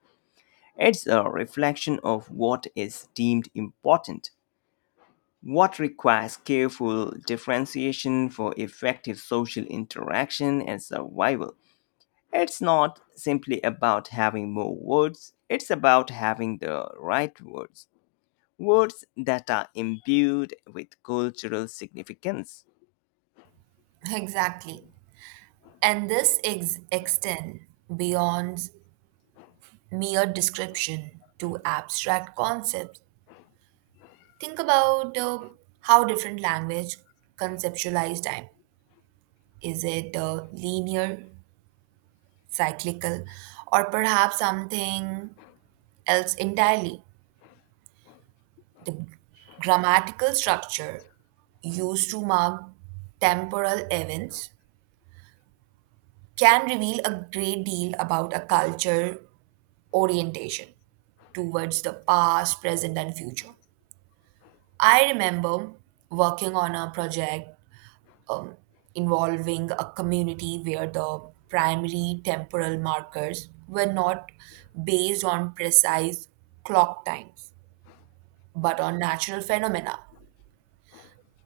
It's a reflection of what is deemed important, what requires careful differentiation for effective social interaction and survival. It's not simply about having more words, it's about having the right words. Words that are imbued with cultural significance. Exactly. And this ex- extend beyond mere description to abstract concepts think about uh, how different language conceptualize time. Is it uh, linear, cyclical, or perhaps something else entirely? The grammatical structure used to mark temporal events can reveal a great deal about a culture orientation towards the past, present, and future. I remember working on a project um, involving a community where the primary temporal markers were not based on precise clock times, but on natural phenomena.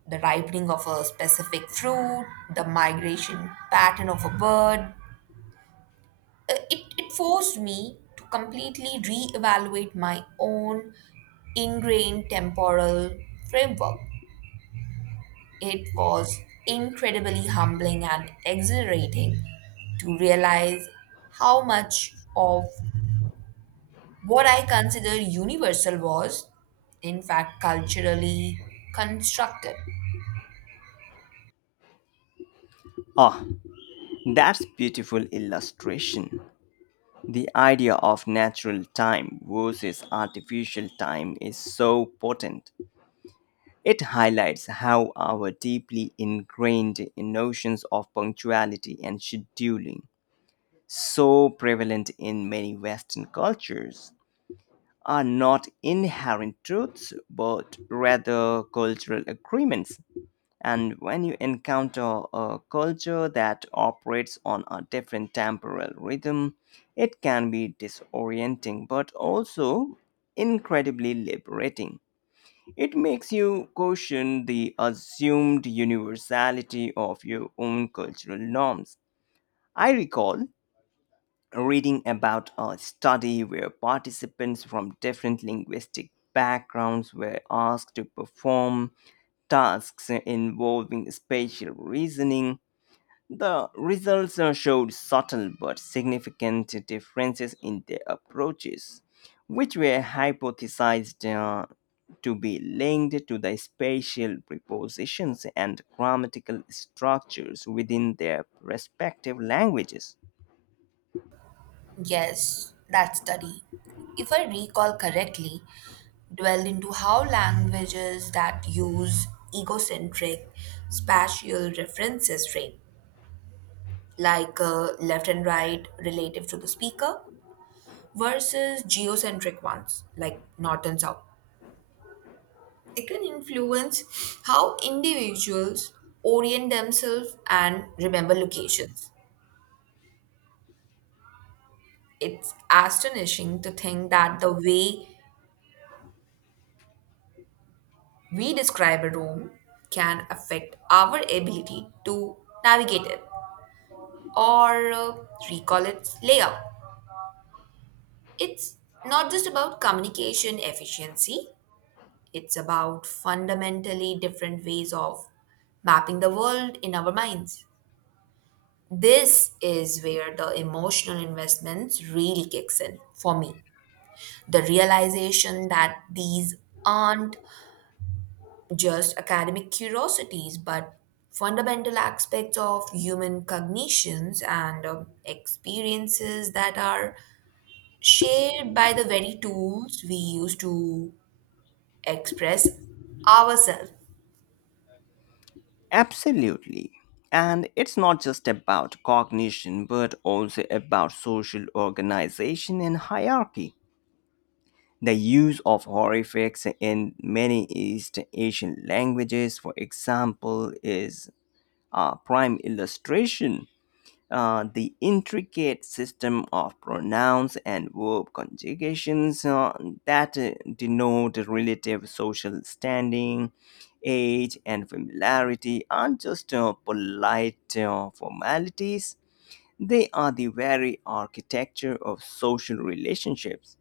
The ripening of a specific fruit, the migration pattern of a bird. Uh, It, it forced me to completely reevaluate my own ingrained temporal framework. It was incredibly humbling and exhilarating to realize how much of what I consider universal was, in fact, culturally constructed. Ah, that's beautiful illustration. The idea of natural time versus artificial time is so potent. It highlights how our deeply ingrained notions of punctuality and scheduling so prevalent in many Western cultures are not inherent truths but rather cultural agreements. And when you encounter a culture that operates on a different temporal rhythm, it can be disorienting but also incredibly liberating. It makes you question the assumed universality of your own cultural norms. I recall reading about a study where participants from different linguistic backgrounds were asked to perform tasks involving spatial reasoning. The results uh, showed subtle but significant differences in their approaches, which were hypothesized uh, to be linked to the spatial prepositions and grammatical structures within their respective languages. Yes, that study, if I recall correctly, dwelled into how languages that use egocentric spatial references frame, like uh, left and right relative to the speaker, versus geocentric ones like north and south. It can influence how individuals orient themselves and remember locations. It's astonishing to think that the way we describe a room can affect our ability to navigate it or uh, recall its layout. It's not just about communication efficiency, it's about fundamentally different ways of mapping the world in our minds. This is where the emotional investments really kicks in for me. The realization that these aren't just academic curiosities, but fundamental aspects of human cognitions and um, experiences that are shared by the very tools we use to express ourselves. Absolutely. And it's not just about cognition, but also about social organization and hierarchy. The use of horrifics in many East Asian languages, for example, is a prime illustration. Uh, the intricate system of pronouns and verb conjugations uh, that uh, denote relative social standing, age, and familiarity aren't just uh, polite uh, formalities, they are the very architecture of social relationships.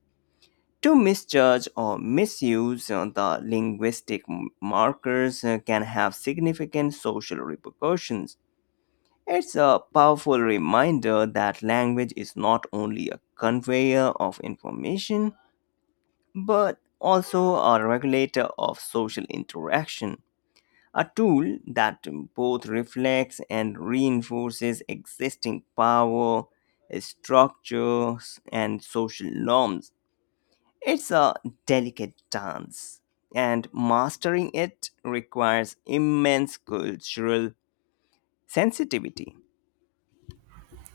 To misjudge or misuse uh, the linguistic m- markers uh, can have significant social repercussions. It's a powerful reminder that language is not only a conveyor of information, but also a regulator of social interaction, a tool that both reflects and reinforces existing power, structures, and social norms. It's a delicate dance, and mastering it requires immense cultural sensitivity.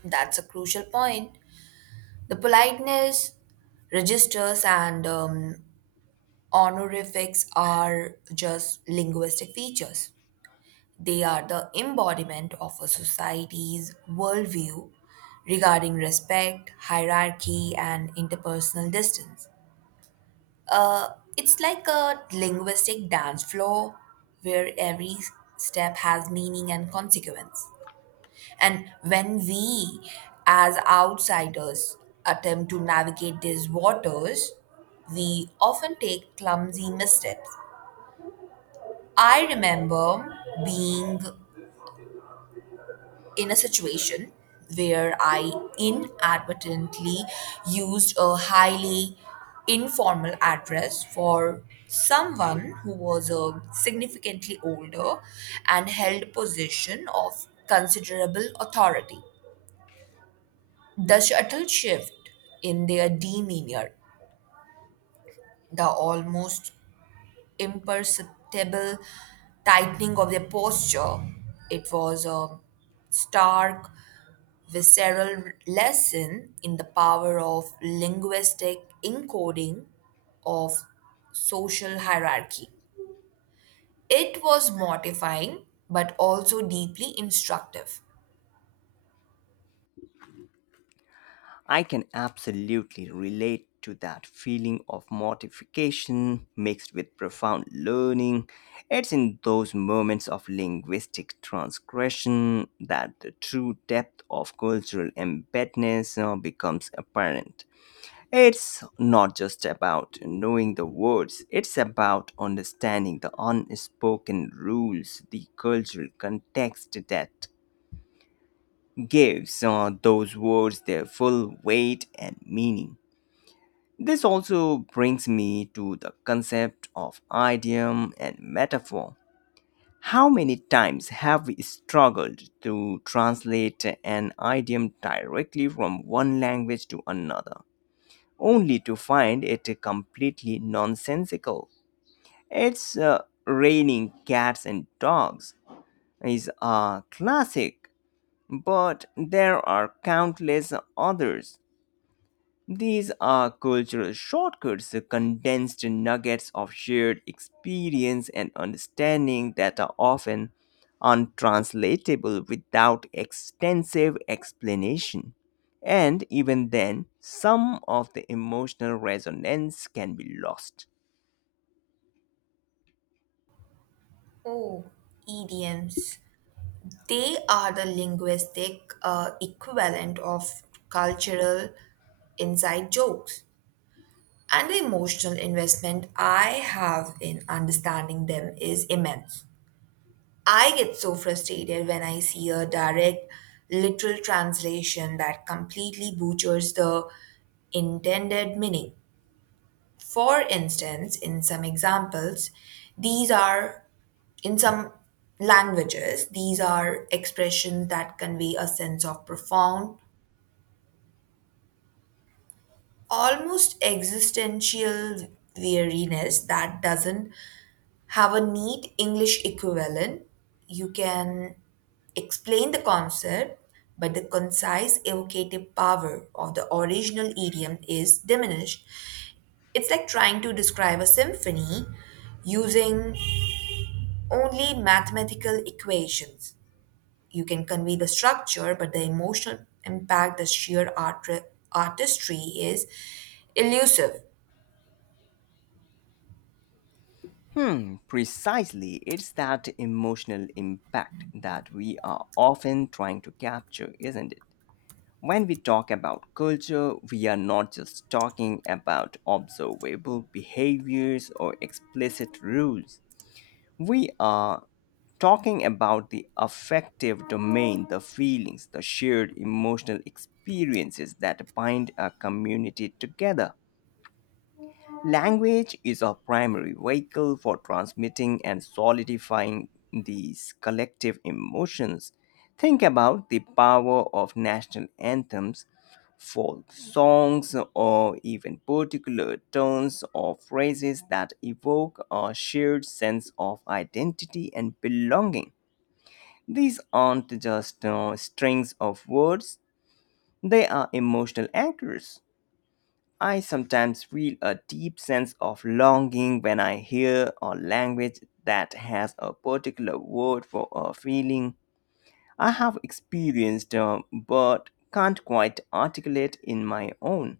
That's a crucial point. The politeness registers and um, honorifics are just linguistic features. They are the embodiment of a society's worldview regarding respect, hierarchy, and interpersonal distance. Uh, it's like a linguistic dance floor where every step has meaning and consequence. And when we, as outsiders, attempt to navigate these waters, we often take clumsy missteps. I remember being in a situation where I inadvertently used a highly informal address for someone who was uh, significantly older and held a position of considerable authority. The subtle shift in their demeanor, the almost imperceptible tightening of their posture, it was a stark visceral lesson in the power of linguistic encoding of social hierarchy. It was mortifying but also deeply instructive. I can absolutely relate to that feeling of mortification mixed with profound learning. It's in those moments of linguistic transgression that the true depth of cultural embeddedness uh, becomes apparent. It's not just about knowing the words, it's about understanding the unspoken rules, the cultural context that gives uh, those words their full weight and meaning. This also brings me to the concept of idiom and metaphor. How many times have we struggled to translate an idiom directly from one language to another, only to find it completely nonsensical? It's uh, raining cats and dogs is a classic, but there are countless others. These are cultural shortcuts, condensed nuggets of shared experience and understanding that are often untranslatable without extensive explanation. And even then, some of the emotional resonance can be lost. Oh, idioms. They are the linguistic uh, equivalent of cultural inside jokes. And the emotional investment I have in understanding them is immense. I get so frustrated when I see a direct literal translation that completely butchers the intended meaning. For instance, in some examples, these are, in some languages, these are expressions that convey a sense of profound, almost existential weariness that doesn't have a neat English equivalent. You can explain the concept, but the concise evocative power of the original idiom is diminished. It's like trying to describe a symphony using only mathematical equations. You can convey the structure, but the emotional impact, the sheer art- artistry is elusive. Hmm, precisely. It's that emotional impact that we are often trying to capture, isn't it? When we talk about culture, we are not just talking about observable behaviors or explicit rules. We are talking about the affective domain, the feelings, the shared emotional experiences that bind a community together. Language is a primary vehicle for transmitting and solidifying these collective emotions. Think about the power of national anthems, folk songs, or even particular tones or phrases that evoke a shared sense of identity and belonging. These aren't just uh, strings of words, they are emotional anchors. I sometimes feel a deep sense of longing when I hear a language that has a particular word for a feeling I have experienced uh, but can't quite articulate in my own.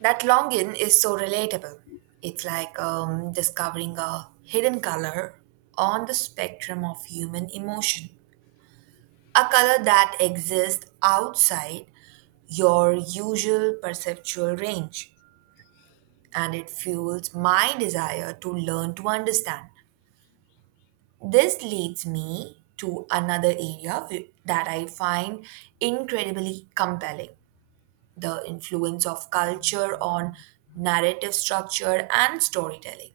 That longing is so relatable. It's like um, discovering a hidden color on the spectrum of human emotion. A color that exists outside your usual perceptual range, and it fuels my desire to learn to understand. This leads me to another area wh- that I find incredibly compelling, the influence of culture on narrative structure and storytelling.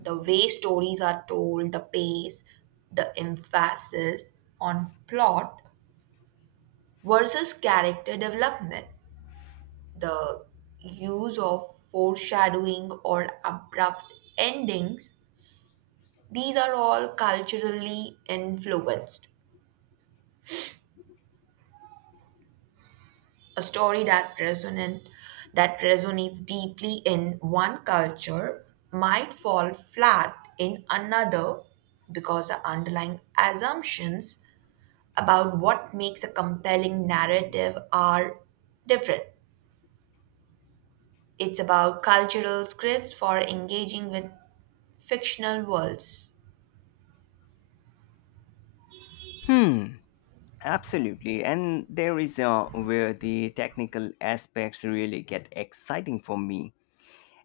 The way stories are told, the pace, the emphasis on plot versus character development. The use of foreshadowing or abrupt endings, these are all culturally influenced. A story that resonant that resonates deeply in one culture might fall flat in another because the underlying assumptions about what makes a compelling narrative are different. It's about cultural scripts for engaging with fictional worlds. Hmm, absolutely, and there is uh, where the technical aspects really get exciting for me.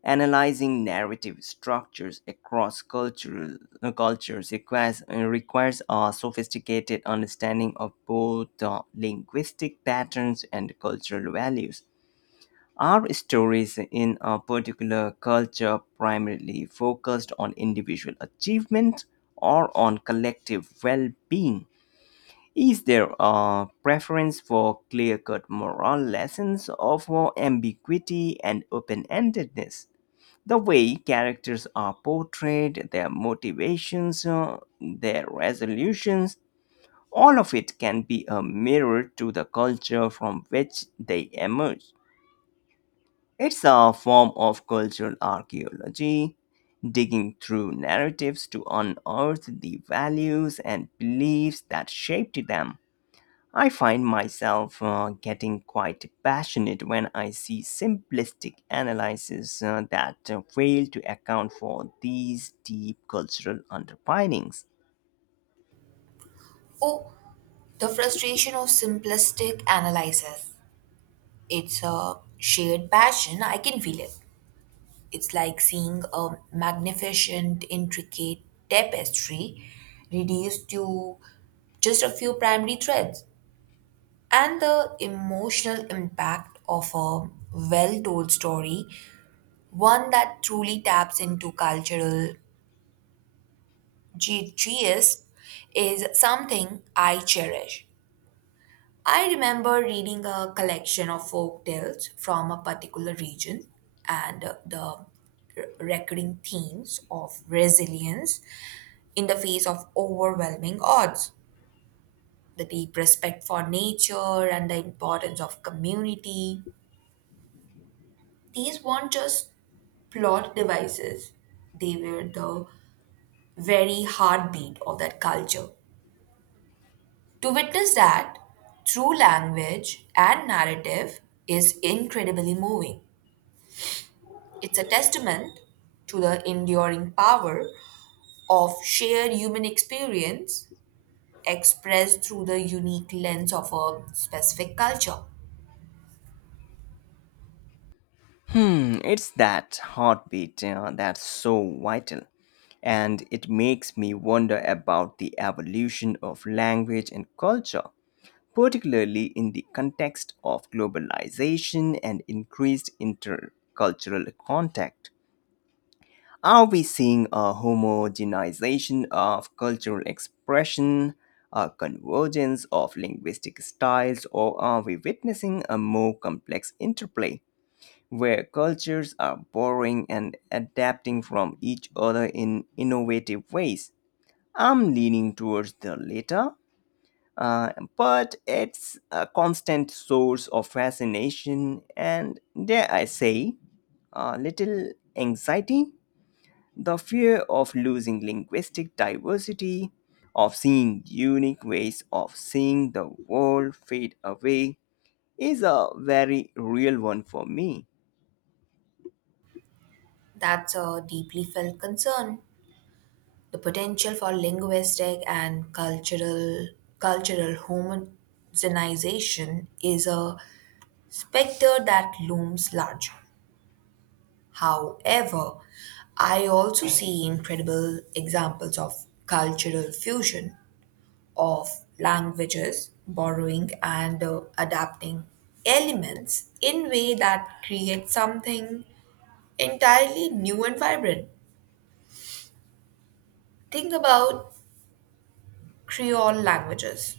Analyzing narrative structures across cultural uh, cultures requires uh, requires a sophisticated understanding of both uh, linguistic patterns and cultural values. Are stories in a particular culture primarily focused on individual achievement or on collective well-being? Is there a preference for clear cut moral lessons or for ambiguity and open endedness? The way characters are portrayed, their motivations, uh, their resolutions, all of it can be a mirror to the culture from which they emerge. It's a form of cultural archaeology, digging through narratives to unearth the values and beliefs that shaped them. I find myself uh, getting quite passionate when I see simplistic analyses uh, that uh, fail to account for these deep cultural underpinnings. Oh, the frustration of simplistic analysis. It's a shared passion. I can feel it. It's like seeing a magnificent, intricate tapestry reduced to just a few primary threads. And the emotional impact of a well told story, one that truly taps into cultural ge- geist, is something I cherish. I remember reading a collection of folk tales from a particular region and uh, the re- recurring themes of resilience in the face of overwhelming odds, the deep respect for nature and the importance of community. These weren't just plot devices, they were the very heartbeat of that culture. To witness that through language and narrative is incredibly moving. It's a testament to the enduring power of shared human experience expressed through the unique lens of a specific culture. Hmm, it's that heartbeat uh, that's so vital. And it makes me wonder about the evolution of language and culture, particularly in the context of globalization and increased intercultural contact. Are we seeing a homogenization of cultural expression, a convergence of linguistic styles, or are we witnessing a more complex interplay where cultures are borrowing and adapting from each other in innovative ways? I'm leaning towards the latter, uh, but it's a constant source of fascination and, dare I say, a little anxiety. The fear of losing linguistic diversity, of seeing unique ways of seeing the world fade away, is a very real one for me. That's a deeply felt concern. The potential for linguistic and cultural cultural homogenization is a specter that looms large. However, I also see incredible examples of cultural fusion of languages, borrowing and uh, adapting elements in way that create something entirely new and vibrant. Think about Creole languages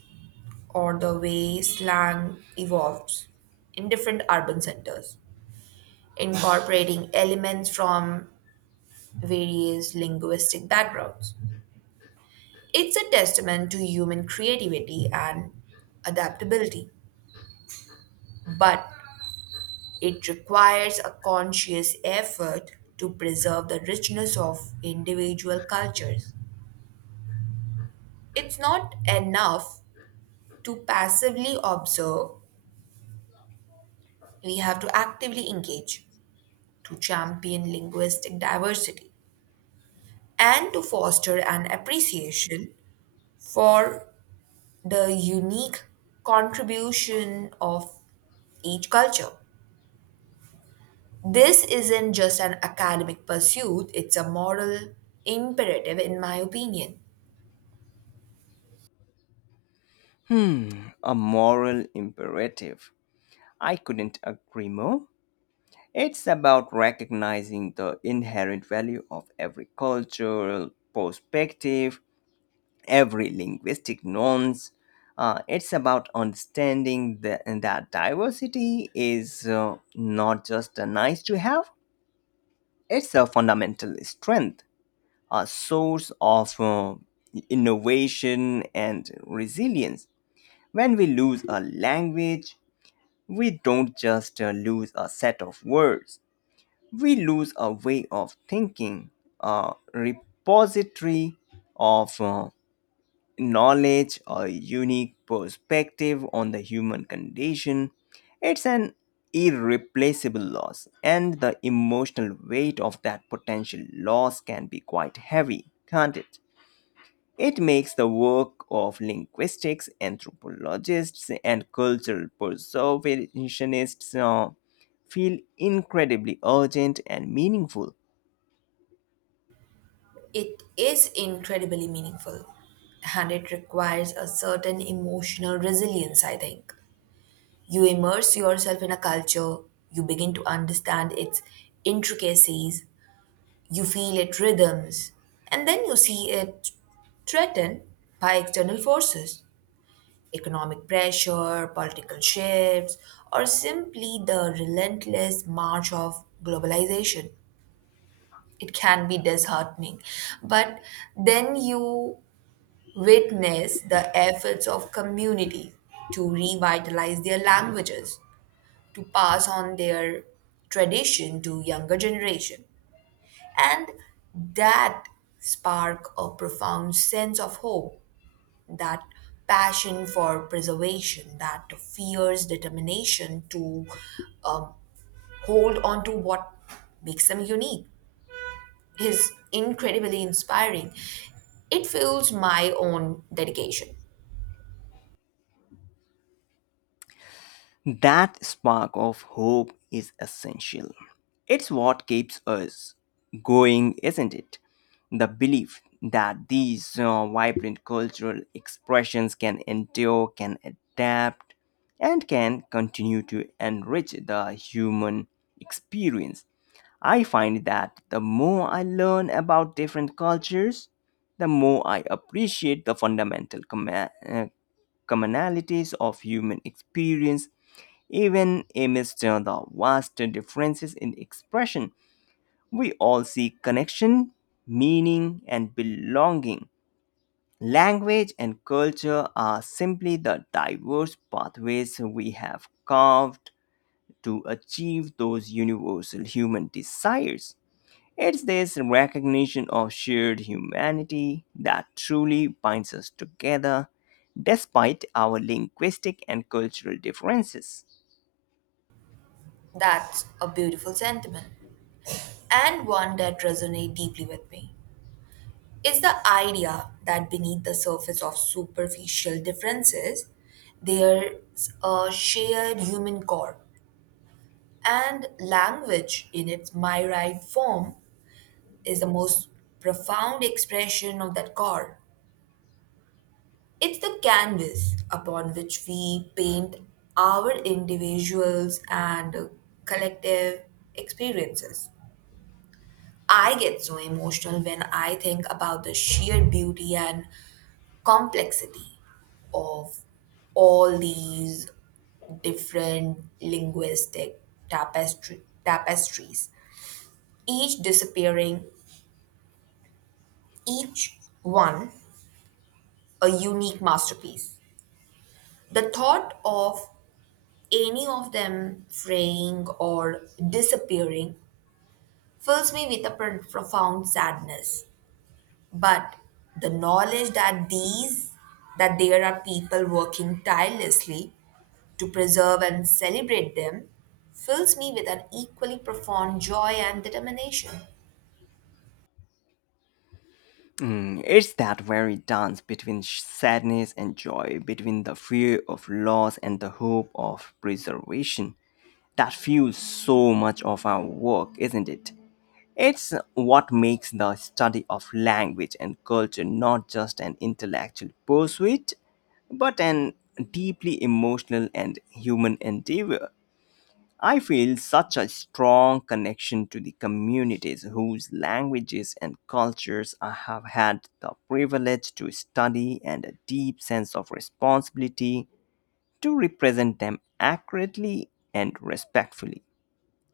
or the way slang evolves in different urban centers, incorporating elements from various linguistic backgrounds. It's a testament to human creativity and adaptability. But it requires a conscious effort to preserve the richness of individual cultures. It's not enough to passively observe, we have to actively engage, to champion linguistic diversity, and to foster an appreciation for the unique contribution of each culture. This isn't just an academic pursuit, it's a moral imperative, in my opinion. Hmm, a moral imperative. I couldn't agree more. It's about recognizing the inherent value of every cultural perspective, every linguistic nuance. Uh, it's about understanding the, that diversity is uh, not just a nice to have, it's a fundamental strength, a source of uh, innovation and resilience. When we lose a language, we don't just uh, lose a set of words, we lose a way of thinking, a repository of uh, knowledge, a unique perspective on the human condition. It's an irreplaceable loss, and the emotional weight of that potential loss can be quite heavy, can't it? It makes the work of linguistics, anthropologists, and cultural preservationists uh, feel incredibly urgent and meaningful. It is incredibly meaningful, and it requires a certain emotional resilience, I think. You immerse yourself in a culture, you begin to understand its intricacies, you feel its rhythms, and then you see it threatened by external forces, economic pressure, political shifts, or simply the relentless march of globalization. It can be disheartening, but then you witness the efforts of communities to revitalize their languages, to pass on their tradition to younger generation. And that spark a profound sense of hope, that passion for preservation, that fierce determination to um, hold on to what makes them unique is incredibly inspiring. It fuels my own dedication. That spark of hope is essential. It's what keeps us going, isn't it? The belief that these uh, vibrant cultural expressions can endure, can adapt, and can continue to enrich the human experience. I find that the more I learn about different cultures, the more I appreciate the fundamental comma- uh, commonalities of human experience, even amidst the vast differences in expression. We all seek connection, meaning, and belonging. Language and culture are simply the diverse pathways we have carved to achieve those universal human desires. It's this recognition of shared humanity that truly binds us together despite our linguistic and cultural differences. That's a beautiful sentiment and one that resonates deeply with me. It's the idea that beneath the surface of superficial differences, there's a shared human core, and language in its myriad form is the most profound expression of that core. It's the canvas upon which we paint our individuals and collective experiences. I get so emotional when I think about the sheer beauty and complexity of all these different linguistic tapestry, tapestries, each disappearing, each one a unique masterpiece. The thought of any of them fraying or disappearing fills me with a pr- profound sadness. But the knowledge that these that there are people working tirelessly to preserve and celebrate them fills me with an equally profound joy and determination. Mm, it's that very dance between sh- sadness and joy, between the fear of loss and the hope of preservation, that fuels so much of our work, isn't it? It's what makes the study of language and culture not just an intellectual pursuit, but an deeply emotional and human endeavor. I feel such a strong connection to the communities whose languages and cultures I have had the privilege to study, and a deep sense of responsibility to represent them accurately and respectfully.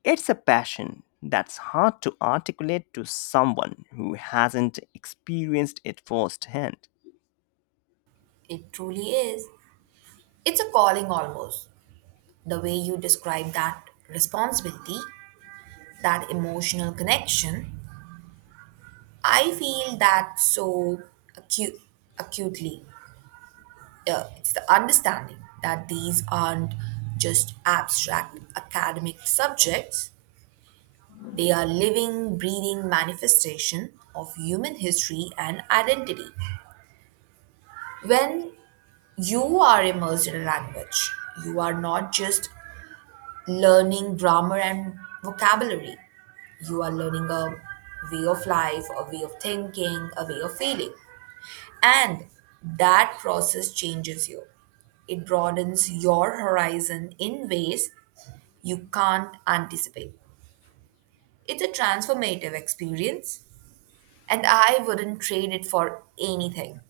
It's a passion that's hard to articulate to someone who hasn't experienced it firsthand. It truly is. It's a calling almost. The way you describe that responsibility, that emotional connection, I feel that so acu- acutely. Uh, it's the understanding that these aren't just abstract academic subjects, they are living breathing manifestation of human history and identity. When you are immersed in a language, you are not just learning grammar and vocabulary. You are learning a way of life, a way of thinking, a way of feeling. And that process changes you. It broadens your horizon in ways you can't anticipate. It's a transformative experience, and I wouldn't trade it for anything.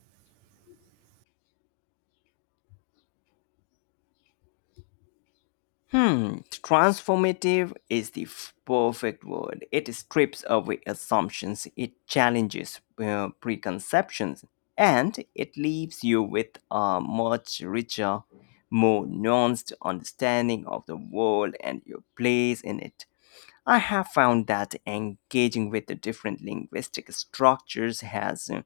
Hmm, transformative is the f- perfect word. It strips away assumptions, it challenges uh, preconceptions, and it leaves you with a much richer, more nuanced understanding of the world and your place in it. I have found that engaging with the different linguistic structures has uh,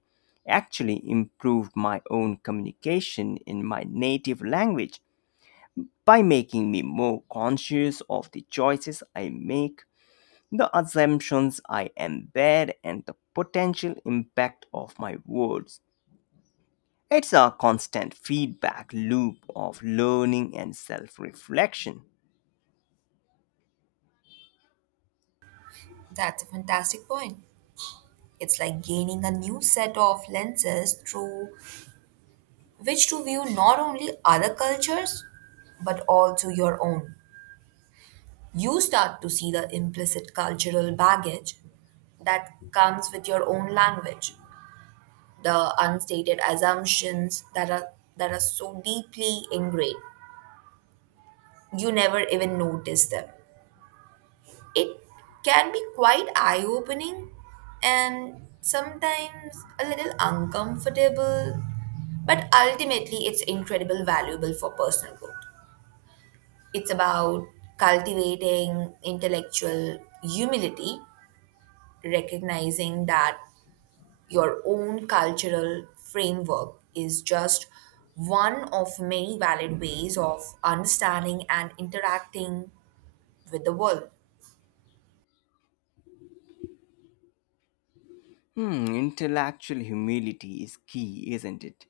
actually improved my own communication in my native language by making me more conscious of the choices I make, the assumptions I embed, and the potential impact of my words. It's a constant feedback loop of learning and self reflection. That's a fantastic point. It's like gaining a new set of lenses through which to view not only other cultures but also your own. You start to see the implicit cultural baggage that comes with your own language, the unstated assumptions that are that are so deeply ingrained. You never even notice them. It can be quite eye-opening and sometimes a little uncomfortable, but ultimately it's incredible valuable for personal growth. It's about cultivating intellectual humility, recognizing that your own cultural framework is just one of many valid ways of understanding and interacting with the world. Hmm, intellectual humility is key, isn't it?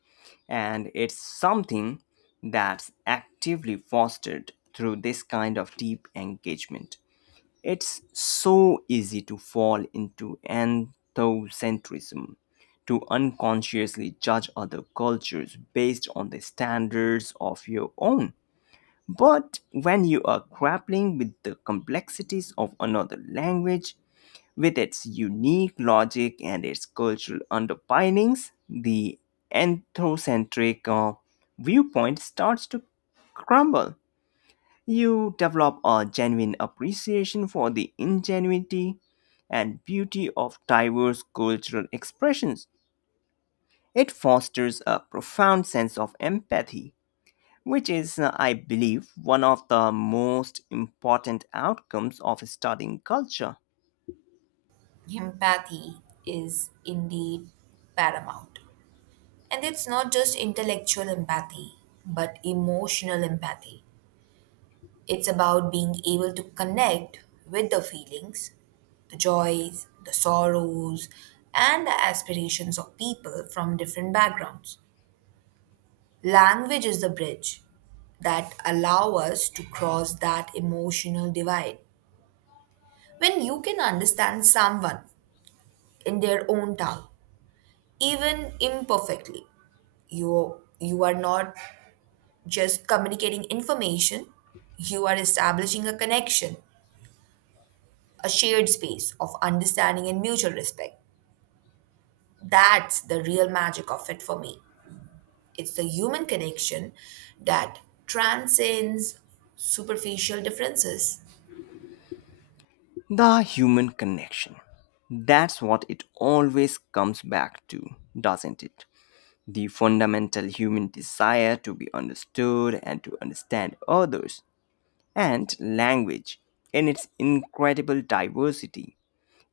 And it's something that's actively fostered through this kind of deep engagement. It's so easy to fall into anthocentrism, to unconsciously judge other cultures based on the standards of your own. But when you are grappling with the complexities of another language, with its unique logic and its cultural underpinnings, the anthrocentric uh, viewpoint starts to crumble. You develop a genuine appreciation for the ingenuity and beauty of diverse cultural expressions. It fosters a profound sense of empathy, which is, uh, I believe, one of the most important outcomes of studying culture. Empathy is indeed paramount. And it's not just intellectual empathy, but emotional empathy. It's about being able to connect with the feelings, the joys, the sorrows, and the aspirations of people from different backgrounds. Language is the bridge that allow us to cross that emotional divide. When you can understand someone in their own tongue, even imperfectly, you you are not just communicating information, you are establishing a connection, a shared space of understanding and mutual respect. That's the real magic of it for me. It's the human connection that transcends superficial differences. The human connection. That's what it always comes back to, doesn't it? The fundamental human desire to be understood and to understand others, and language in its incredible diversity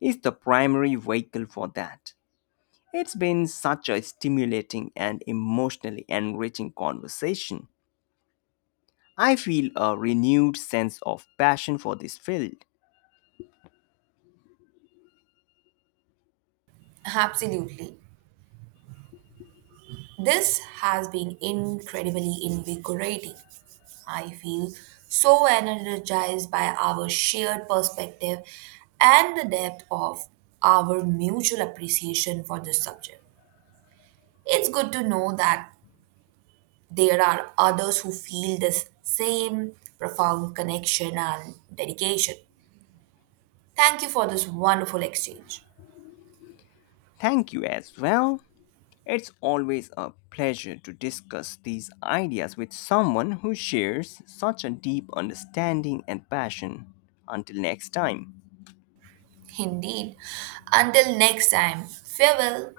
is the primary vehicle for that. It's been such a stimulating and emotionally enriching conversation. I feel a renewed sense of passion for this field. Absolutely. This has been incredibly invigorating. I feel so energized by our shared perspective and the depth of our mutual appreciation for this subject. It's good to know that there are others who feel this same profound connection and dedication. Thank you for this wonderful exchange. Thank you as well. It's always a pleasure to discuss these ideas with someone who shares such a deep understanding and passion. Until next time. Indeed. Until next time, farewell.